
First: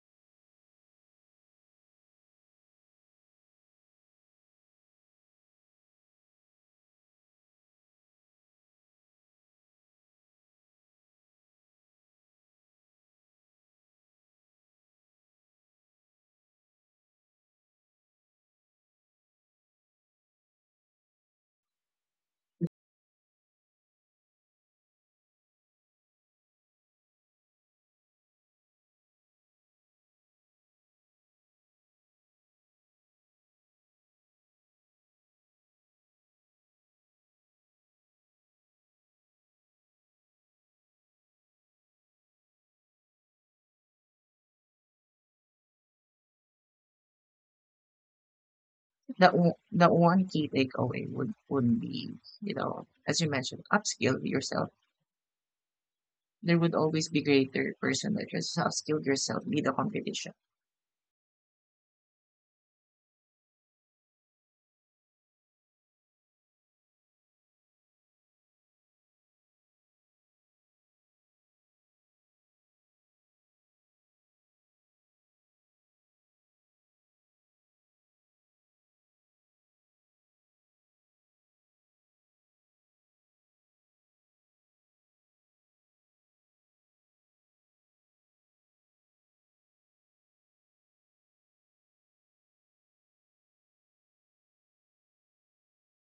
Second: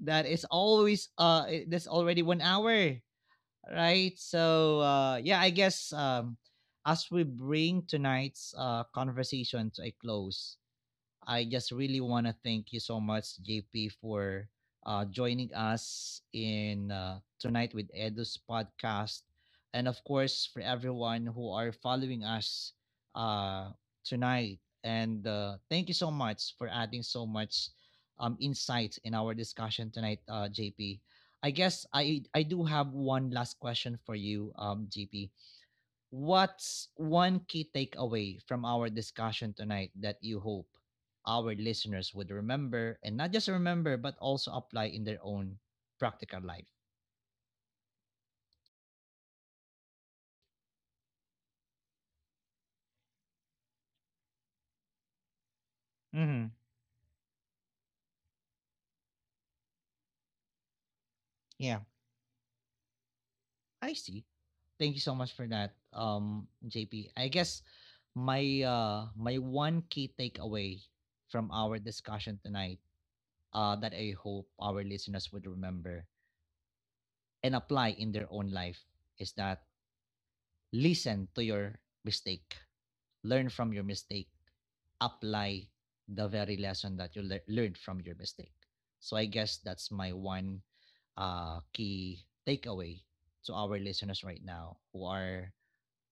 A: that that's already 1 hour, right? So yeah, I guess as we bring tonight's conversation to a close, I just really want to thank you so much, JP, for joining us in, tonight with Edu's podcast, and of course for everyone who are following us uh, tonight. And thank you so much for adding so much insight in our discussion tonight, JP. I guess I do have one last question for you, JP. What's one key takeaway from our discussion tonight that you hope our listeners would remember, and not just remember but also apply in their own practical life?
B: The one key takeaway would be, you know, as you mentioned, upskill yourself.
A: Hmm.
B: There would always be greater person that has upskilled yourself be the competition.
A: Yeah, I see. Thank you so much for that, JP. I guess my one key takeaway from our discussion tonight that I hope our listeners would remember and apply in their own life is that: listen to your mistake, learn from your mistake, apply the very lesson that you learned from your mistake. So I guess that's my one key takeaway to our listeners right now who are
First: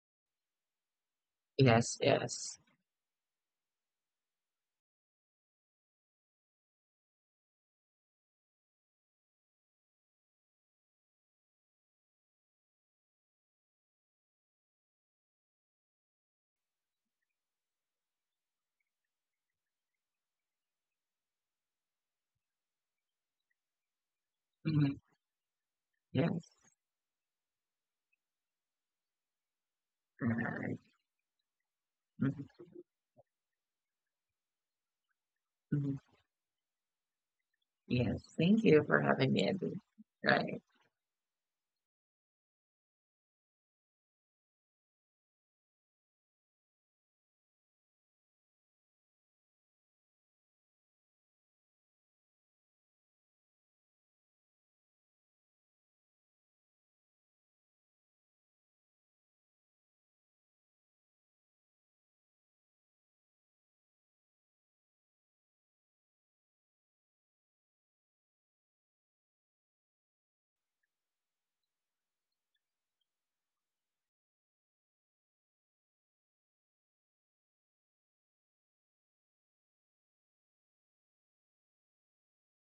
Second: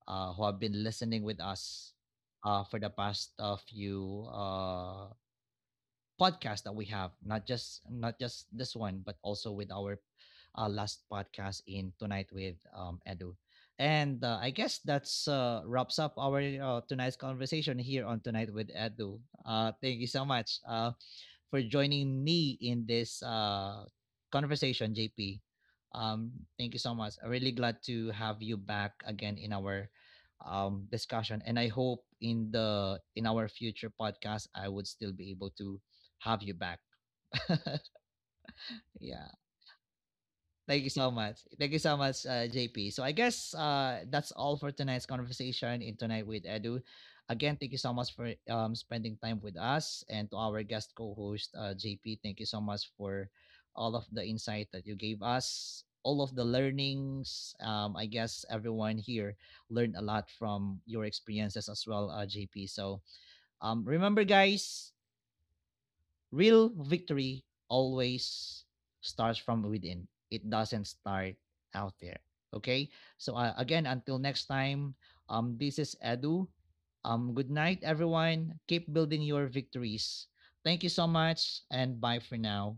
A: who have been listening with us
B: Yes, yes.
A: for the past few podcast that we have, not just not just this one but also with our last podcast in tonight with Edu. And I guess that's wraps up our tonight's conversation here on Tonight with Edu. Thank you so much for joining me in this conversation,
B: Hmm.
A: JP. Um,
B: Yes.
A: thank you so much. I'm really glad to have you back again in our
B: Right.
A: discussion, and I hope in our future podcast I would still be able to
B: Hmm.
A: have you back.
B: Yes, thank you for
A: Yeah.
B: having me, Edu. Right.
A: Thank you so much. Thank you so much, JP. So I guess that's all for tonight's conversation in Tonight with Edu. Again, thank you so much for spending time with us and to our guest co-host, JP. Thank you so much for all of the insight that you gave us, all of the learnings. I guess everyone here learned a lot from your experiences as well, JP. So, remember, guys, real victory always starts from within. It doesn't start out there. Okay. So, again, until next time, this is Edu. Good night, everyone. Keep building your victories. Thank you so much, and bye for now.